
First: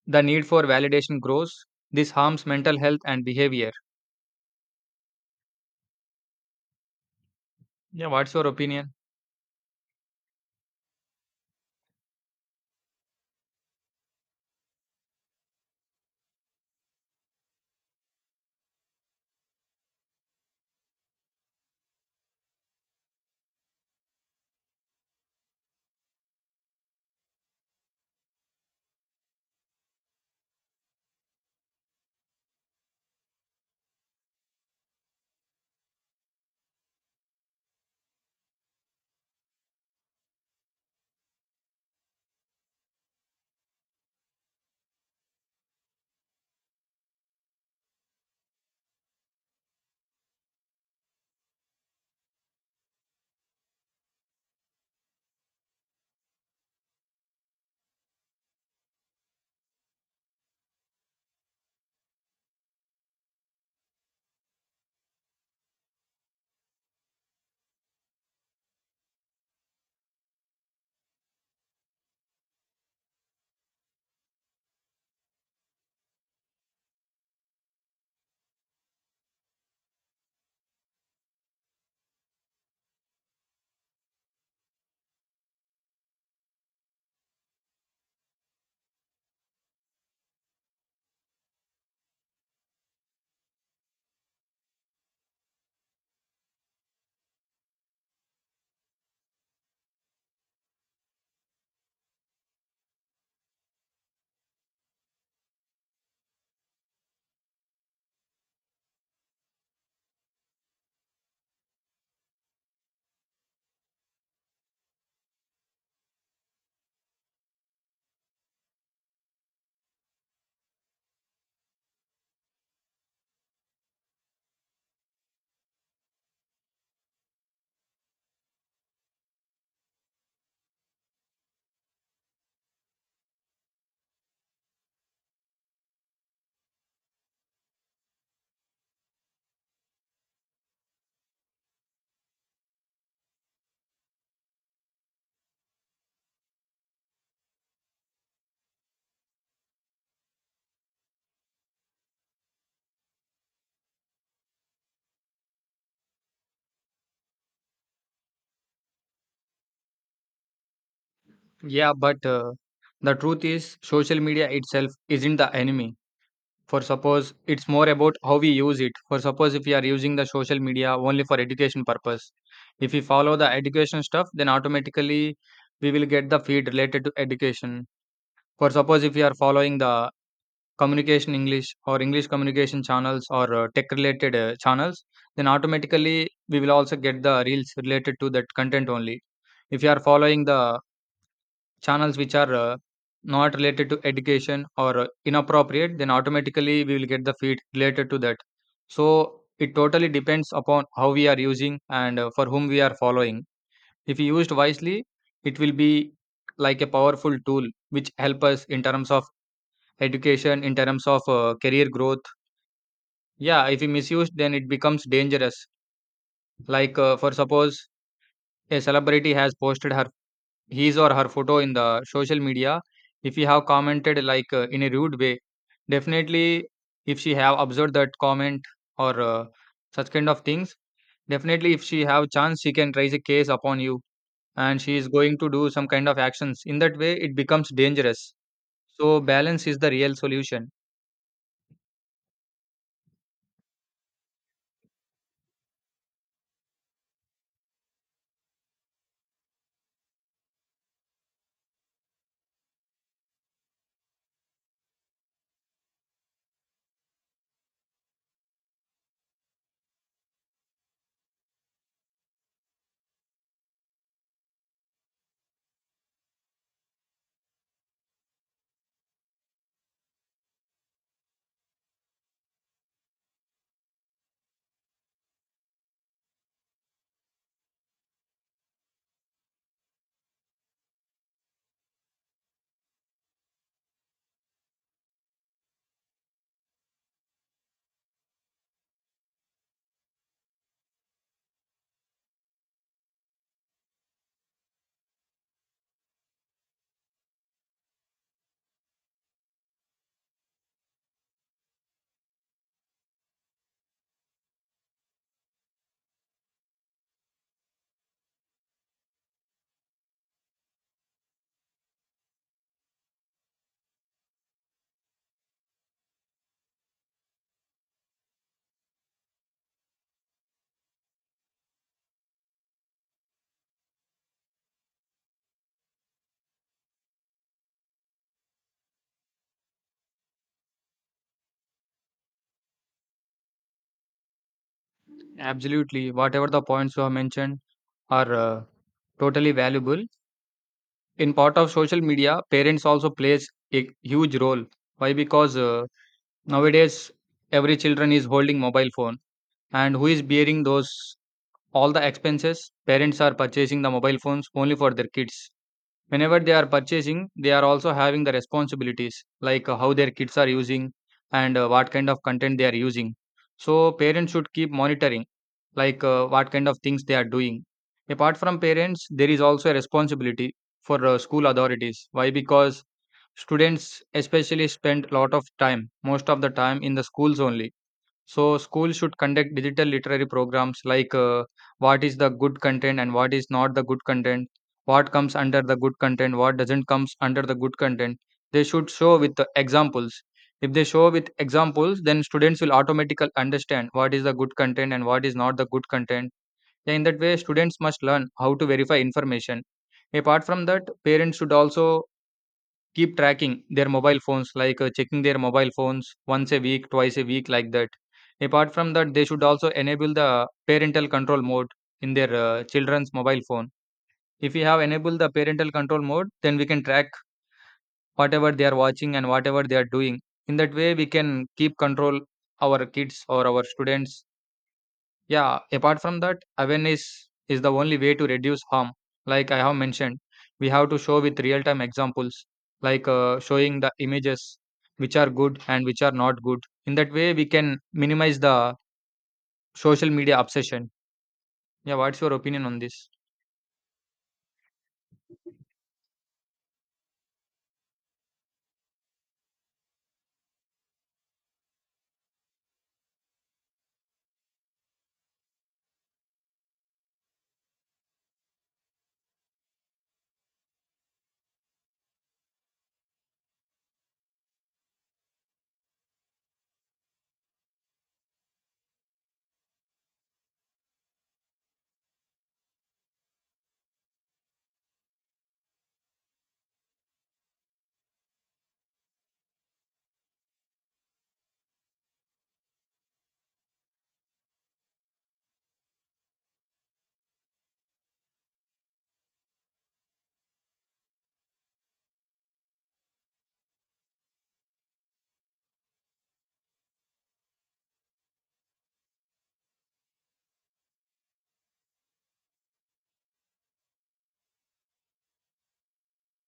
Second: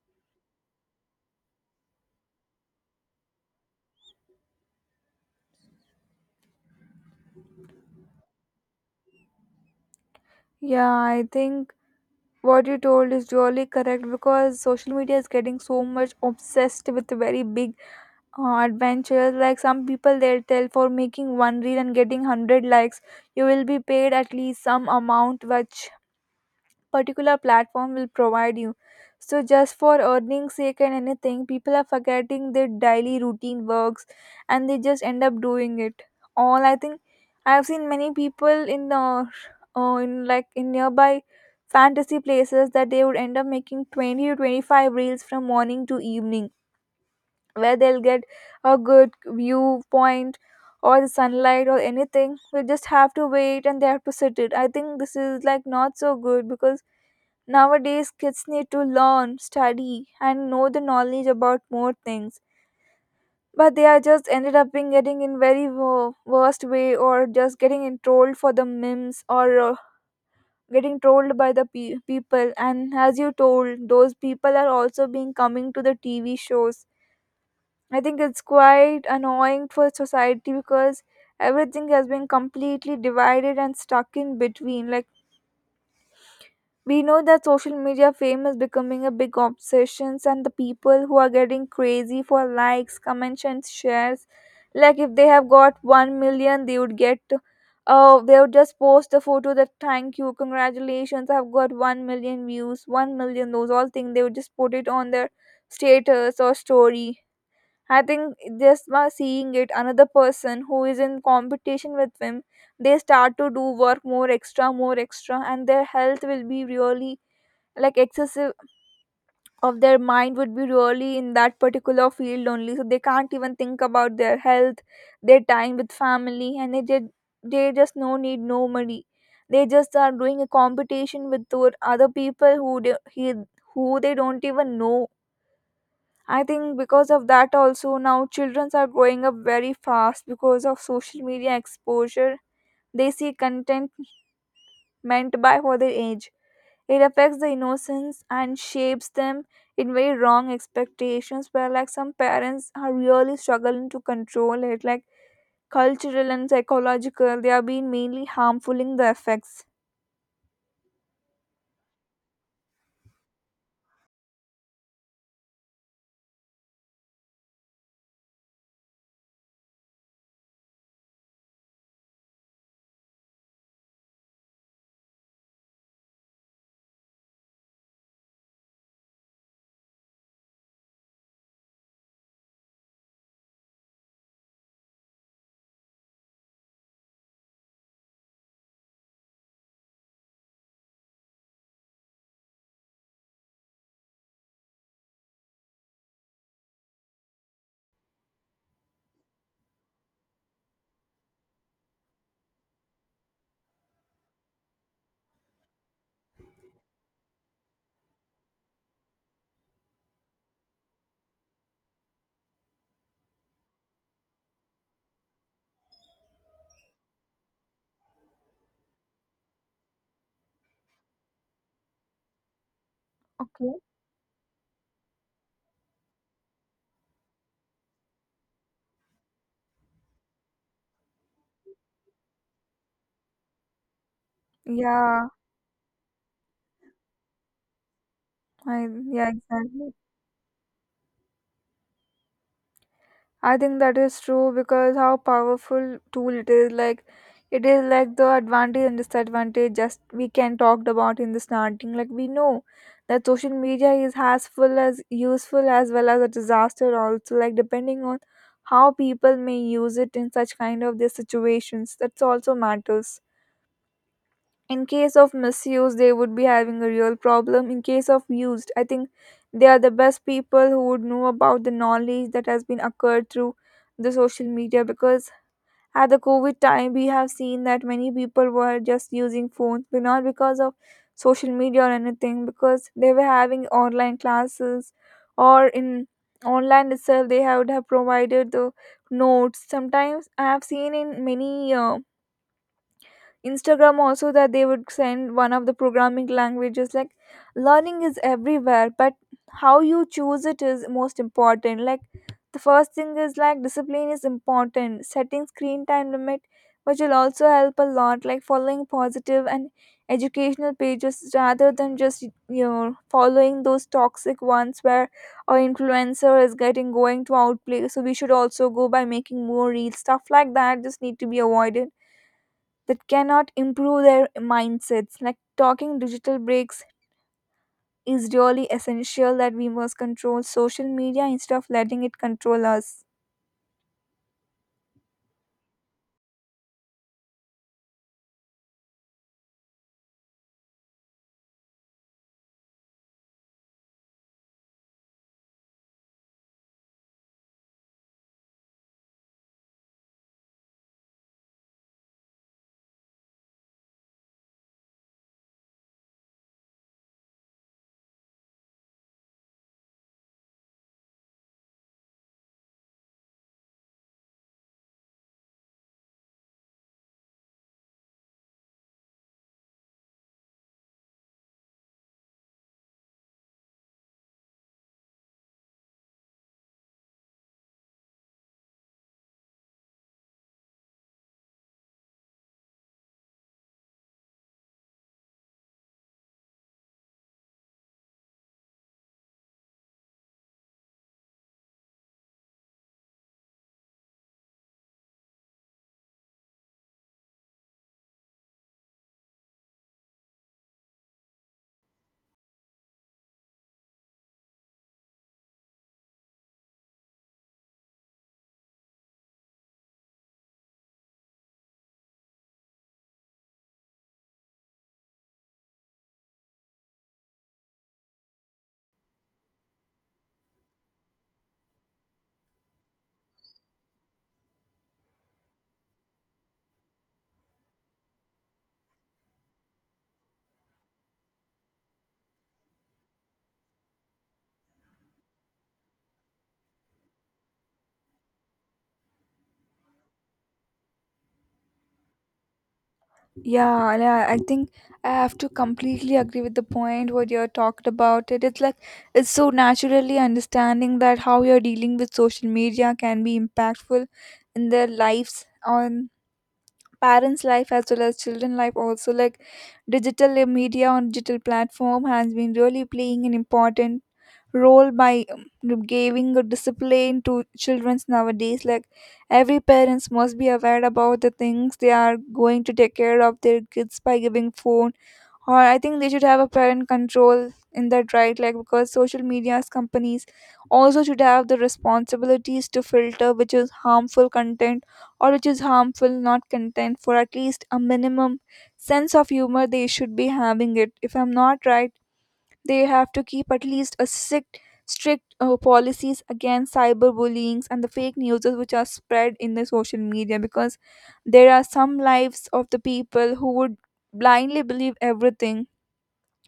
Speaker 2: The need for validation grows. This harms mental health and behavior. Yeah, what's your opinion?
Speaker 1: Yeah, I think what you told is really correct because social media is getting so much obsessed with very big adventures. Like some people, they'll tell for making one reel and getting 100 likes, you will be paid at least some amount which particular platform will provide you. So just for earning sake and anything, people are forgetting their daily routine works and they just end up doing it. All I think I have seen many people in like in nearby fantasy places that they would end up making 20 to 25 reels from morning to evening where they'll get a good viewpoint or the sunlight or anything, we just have to wait and they have to sit it. I think this is like not so good because nowadays, kids need to learn, study, and know the knowledge about more things. But they are just ended up being getting in very worst way, or just getting in trolled for the memes, or getting trolled by the people. And as you told, those people are also being coming to the TV shows. I think it's quite annoying for society because everything has been completely divided and stuck in between. Like we know that social media fame is becoming a big obsession, and the people who are getting crazy for likes, comments and shares, like if they have got 1 million, they would get they would just post a photo that thank you, congratulations, I've got 1 million views, 1 million, those all things they would just put it on their status or story. I think just by seeing it, another person who is in competition with them, they start to do work more extra, and their health will be really like excessive of their mind, would be really in that particular field only, so they can't even think about their health, their time with family. And they did, they just no need, no money, they just are doing a competition with those other people who who they don't even know. I think because of that, also now children are growing up very fast because of social media exposure. They see content meant by for their age. It affects the innocence and shapes them in very wrong expectations, where like some parents are really struggling to control it, like cultural and psychological, they are being mainly harmful in the effects.
Speaker 2: Yeah, but The truth is, social media itself isn't the enemy. For suppose it's more about how we use it. For suppose, if we are using the social media only for education purpose, if we follow the education stuff, then automatically we will get the feed related to education. For suppose, if we are following the communication English or English communication channels or tech related channels, then automatically we will also get the reels related to that content only. If you are following the channels which are not related to education or inappropriate, then automatically we will get the feed related to that. So it totally depends upon how we are using and for whom we are following. If used wisely, it will be like a powerful tool which help us in terms of education, in terms of career growth. Yeah, if we misuse, then it becomes dangerous. For suppose a celebrity has posted her his or her photo in the social media, if you have
Speaker 1: Okay.
Speaker 2: commented in a rude way, definitely, if she have observed that comment or such kind of things, definitely, if she have chance, she can raise a case upon you and she is
Speaker 1: Yeah.
Speaker 2: going to do some kind of actions. In that way it becomes dangerous.
Speaker 1: I
Speaker 2: So
Speaker 1: yeah,
Speaker 2: balance is the
Speaker 1: exactly.
Speaker 2: real solution.
Speaker 1: I think that is true because how powerful tool it is. Like, it is like the advantage and disadvantage just we can talked about in the starting. Like, we know that social media is as full as useful as well as a disaster also, like depending on how people may use it in such kind of their situations. That's also matters. In case of misuse, they would be having a real problem. In case of used, I think they are the best people who would know about the knowledge that has been occurred through the social media, because at the COVID time we have seen that many people were just using phones, but not because of social media or anything, because they were having online classes, or in online itself they have, would have provided the notes. Sometimes I have seen in many Instagram also that they would send one of the programming languages. Like, learning is everywhere, but how you choose it is most important. Like, the first thing is like discipline is important, setting screen time limit, which will also help a lot, like following positive and educational pages rather than just following those toxic ones where our influencer is getting going to outplay, so we should also go by making more real stuff like that. Just need to be avoided, that cannot improve their mindsets. Like, talking digital breaks is really essential, that we must control social media instead of letting it control us.
Speaker 2: Absolutely, whatever the points you have mentioned are totally valuable. In part of social media, parents also plays a huge role. Why? Because nowadays, every children is holding mobile phone, and who is bearing those all the expenses? Parents are purchasing the mobile phones only for their kids. Whenever they are purchasing, they are also having the responsibilities, how their kids are using and what kind of content they are using. So parents should keep monitoring, what kind of things they are doing. Apart from parents, there is also a responsibility for school authorities. Why? Because students especially spend a lot of time, most of the time in the schools only. So schools should conduct digital literary programs, what is the good content and what is not the good content, what comes under the good content, what doesn't comes under the good content. They should show with the examples. If they show with examples, then students will automatically understand what is the good content and what is not the good content. Yeah, in that way, students must learn how to verify information. Apart from that, parents should also keep tracking their mobile phones, checking their mobile phones once a week, twice a week, like that. Apart from that, they should also enable the parental control mode in their children's mobile phone. If we have enabled the parental control mode, then we can track whatever they are watching and whatever they are doing. In that way, we can keep control our kids or our students. Yeah, apart from that, awareness is the only way to reduce harm. Like I have mentioned, we have to show with real time examples, showing the images which are good and which are not good. In that way, we can minimize the social media obsession. Yeah, what's your opinion on this?
Speaker 1: Yeah, yeah. I think I have to completely agree with the point what you talked about. It. It is like, it's so naturally understanding that how you're dealing with social media can be impactful in their lives, on parents life as well as children life also. Like, digital media on digital platform has been really playing an important role by giving a discipline to children's nowadays. Like, every parents must be aware about the things they are going to take care of their kids by giving phone, or I think they should have a parent control in that right. Like, because social media's companies also should have the responsibilities to filter which is harmful content or which is harmful not content, for at least a minimum sense of humor they should be having it. If I'm not right, they have to keep at least a strict policies against cyberbullying and the fake news which are spread in the social media, because there are some lives of the people who would blindly believe everything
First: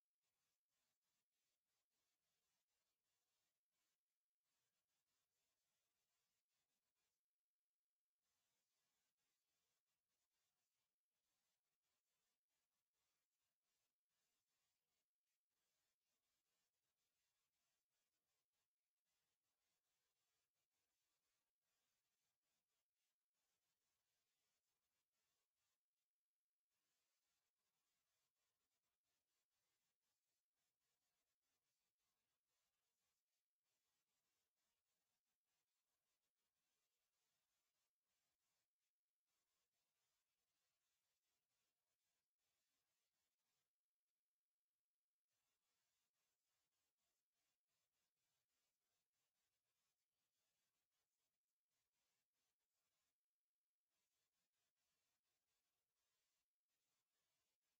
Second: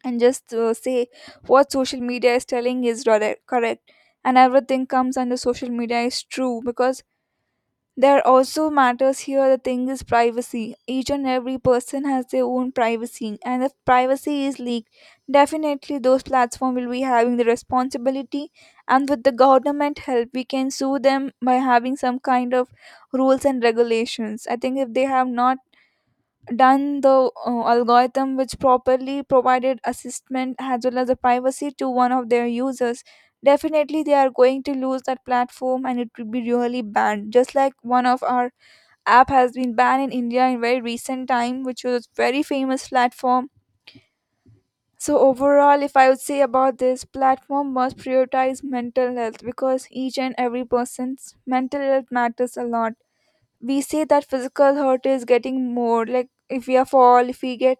Speaker 1: and just say what social media is telling is rather correct, and everything comes under social media is true. Because there also matters here, the thing is privacy. Each and every person has their own privacy, and if privacy is leaked, definitely those platform will be having the responsibility, and with the government help we can sue them by having some kind of rules and regulations. I think if they have not done the algorithm which properly provided assessment as well as the privacy to one of their users, definitely they are going to lose that platform and it will be really banned, just like one of our app has been banned in India in very recent time, which was very famous platform. So overall, if I would say about this, platform must prioritize mental health, because each and every person's mental health matters a lot. We say that physical hurt is getting more, like if we are fall, if we get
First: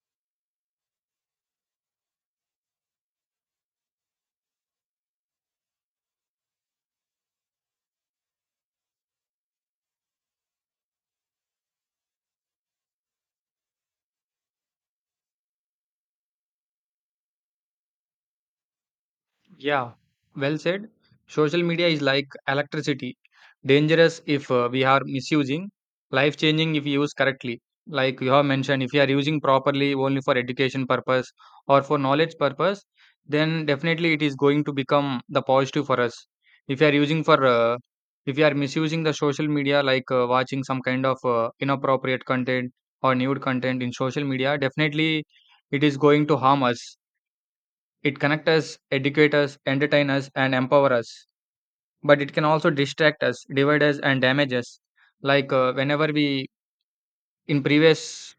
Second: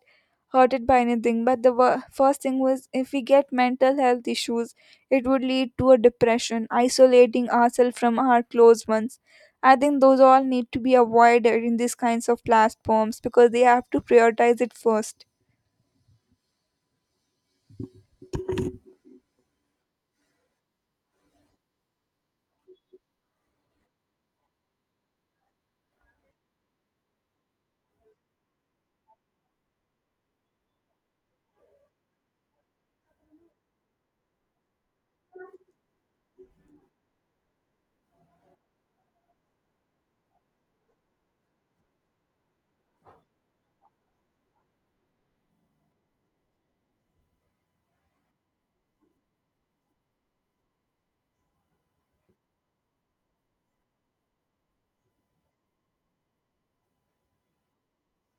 Speaker 1: hurted by anything, but the first thing was, if we get mental health issues, it would lead to a depression, isolating ourselves from our close ones. I think those all need to be avoided in these kinds of platforms, because they have to prioritize it first.
Speaker 2: Yeah, well said. Social media is like electricity, dangerous if we are misusing, life changing if you use correctly. Like you have mentioned, if you are using properly only for education purpose or for knowledge purpose, then definitely it is going to become the positive for us. If you are using for, If you are misusing the social media, watching some kind of inappropriate content or nude content in social media, definitely it is going to harm us. It connects us, educates us, entertain us, and empower us. But it can also distract us, divide us, and damage us. Like whenever we, in previous,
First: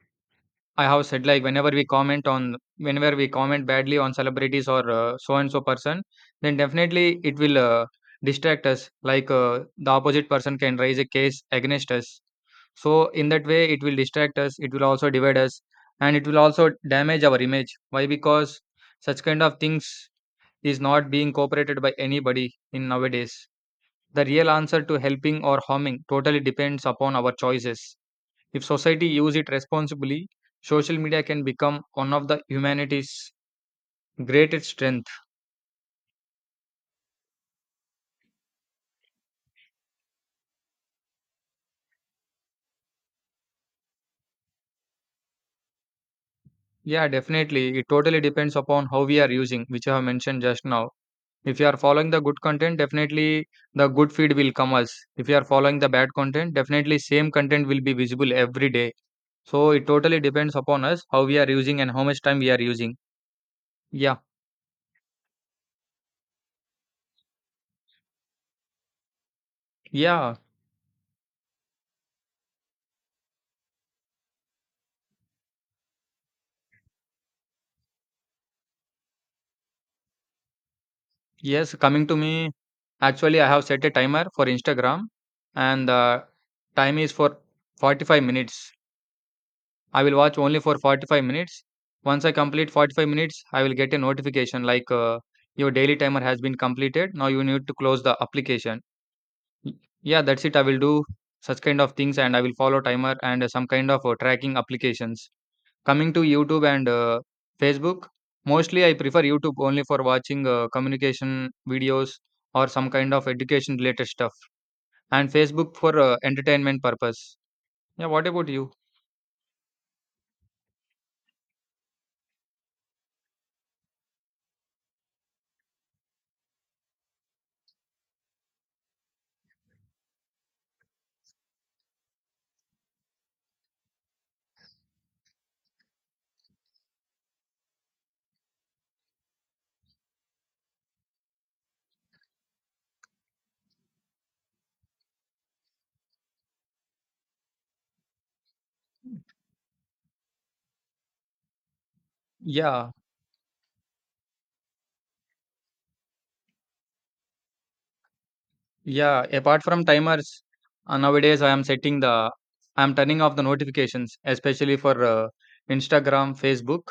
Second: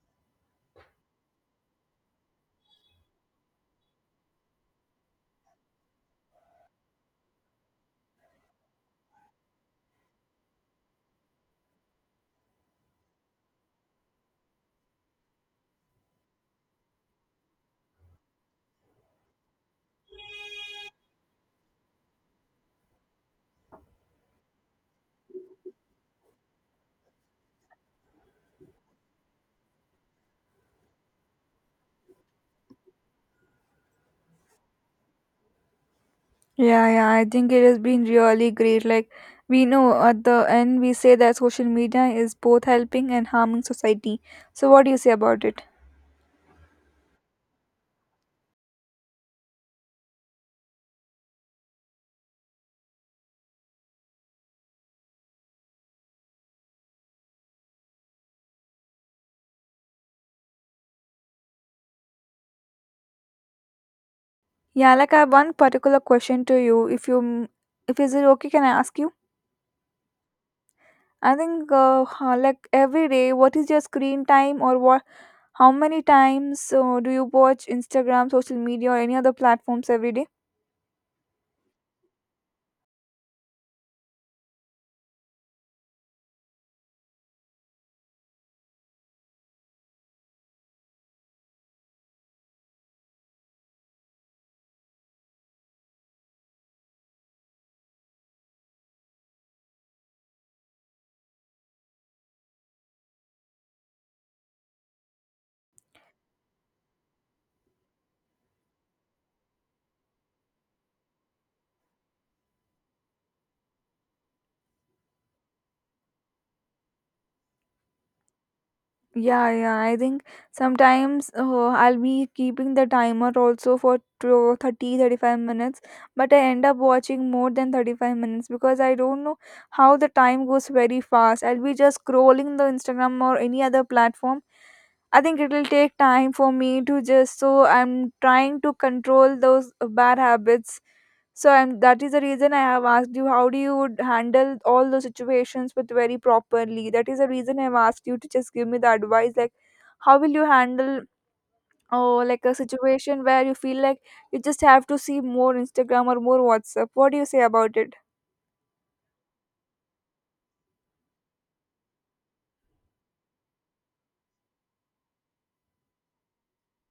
Speaker 2: I have said, like, whenever we comment on, whenever we comment badly on celebrities or so and so person, then definitely it will distract us. The opposite person can raise a case against us. So in that way, it will distract us. It will also divide us, and it will also damage our image. Why? Because such kind of things is not being cooperated by anybody in nowadays. The real answer to helping or harming totally depends upon our choices. If society use it responsibly, social media can become one of the humanity's greatest strength.
Speaker 1: Yeah, yeah, I think it has been really great. Like, we know at the end, we say that social media is both helping and harming society. So, what do you say about it?
Speaker 2: Yeah, definitely. It totally depends upon how we are using, which I have mentioned just now. If you are following the good content, definitely the good feed will come us. If you are following the bad content, definitely same content will be visible every day. So it totally depends upon us how we are using and how much time we are using. Yeah,
Speaker 1: Yeah, like I have one particular question to you. If you, if is it okay, can I ask you?
Speaker 2: yeah,
Speaker 1: I think like every day, what is your screen time, or what? How many times do you watch Instagram, social media, or any other platforms every day?
Speaker 2: yes, coming to me, actually, I have set a timer for Instagram, and the time is for 45 minutes. I will watch only for 45 minutes. Once I complete 45 minutes, I will get a notification like your daily timer has been completed. Now you need to close the application. Y- Yeah, that's it. I will do such kind of things, and I will follow timer and some kind of tracking applications. Coming to YouTube and Facebook, mostly I prefer YouTube only for watching communication videos or some kind of education related stuff, and Facebook for entertainment purpose. Yeah, what about you?
Speaker 1: Yeah, yeah. I think sometimes I'll be keeping the timer also for 30, 35 minutes, but I end up watching more than 35 minutes because I don't know how the time goes very fast. I'll be just scrolling the Instagram or any other platform. I think it will take time for me to just, so I'm trying to control those bad habits. So I'm, that is the reason I have asked you how do you would handle all those situations with very properly. That is the reason I've asked you to just give me the advice, like how will you handle, oh, like a
Speaker 2: Yeah.
Speaker 1: situation where you feel like you just have to see more Instagram or more WhatsApp. What do you say about it?
Speaker 2: Yeah, apart from timers, nowadays I'm turning off the notifications, especially for Instagram, Facebook.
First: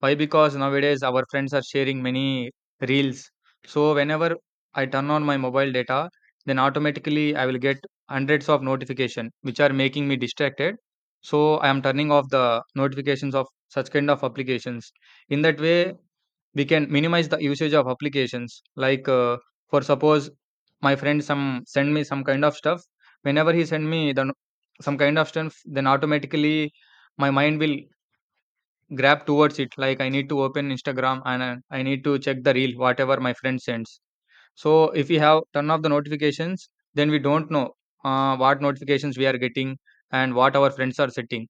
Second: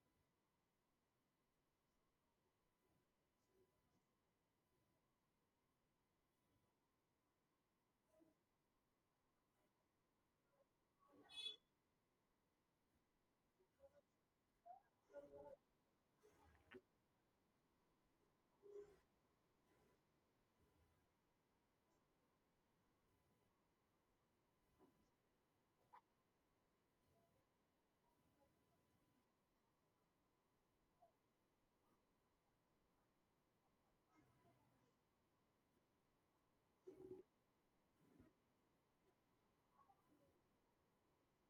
Speaker 2: Why? Because nowadays our friends are sharing many reels. So whenever I turn on my mobile data, then automatically I will get hundreds of notification which are making me distracted. So I am turning off the notifications of such kind of applications. In that way, we can minimize the usage of applications, for suppose my friend some send me some kind of stuff, whenever he send me the no- some kind of stuff, then automatically my mind will grab towards it, like I need to open Instagram and I need to check the reel whatever my friend sends. So if we have turn off the notifications, then we don't know what notifications we are getting and what our friends are setting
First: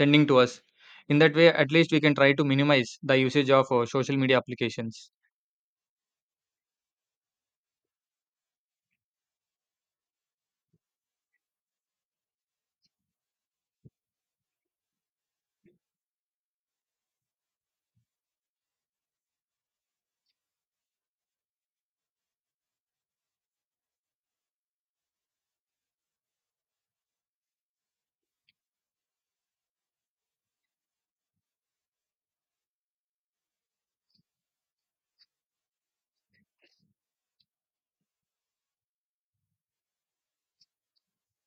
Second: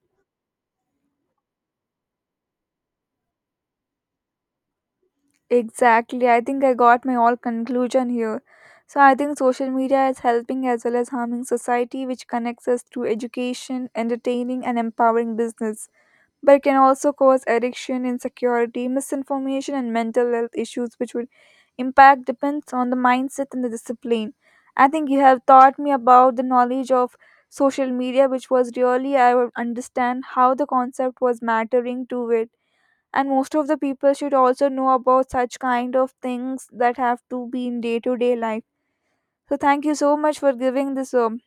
Speaker 2: sending to us. In that way, at least we can try to minimize the usage of social media applications.
Speaker 1: Exactly. I think I got my all conclusion here. So I think social media is helping as well as harming society, which connects us to education, entertaining, and empowering business. But it can also cause addiction, insecurity, misinformation, and mental health issues, which would impact depends on the mindset and the discipline. I think you have taught me about the knowledge of social media, which was really, I would understand how the concept was mattering to it, and most of the people should also know about such kind of things that have to be in day to day life. So thank you so much for giving this um,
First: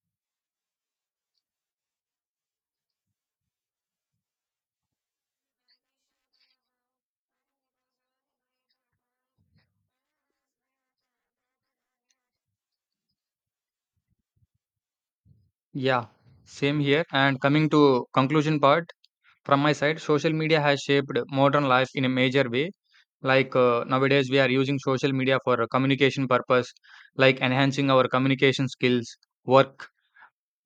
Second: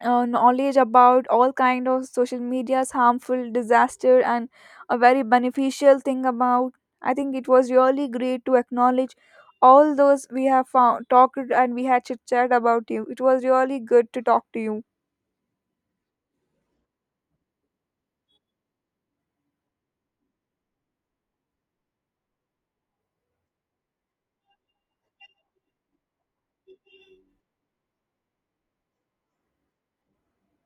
Speaker 1: uh, knowledge about all kind of social media's harmful disaster and a very beneficial thing about. I think it was really great to acknowledge all those we have found, talked, and we had chit chat about you. It was really good to talk to you.
Speaker 2: Yeah, same here. And coming to conclusion part from my side, social media has shaped modern life in a major way. Nowadays, we are using social media for a communication purpose, like enhancing our communication skills, work,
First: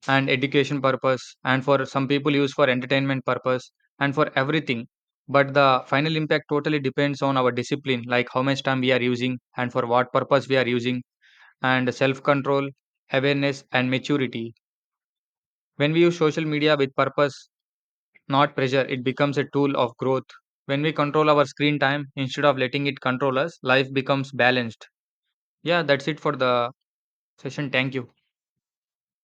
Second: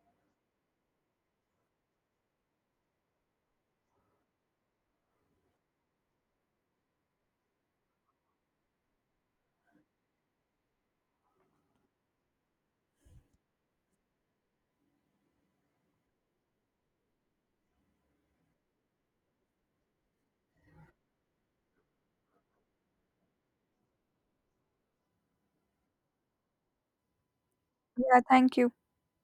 Speaker 2: and education purpose. And for some people, use for entertainment purpose and for everything. But the final impact totally depends on our discipline, like how much time we are using and for what purpose we are using, and self control, awareness, and maturity. When we use social media with purpose not pressure, it becomes a tool of growth. When we control our screen time instead of letting it control us, life becomes balanced. Yeah, that's it for the session. Thank you.
Speaker 1: Yeah, thank you.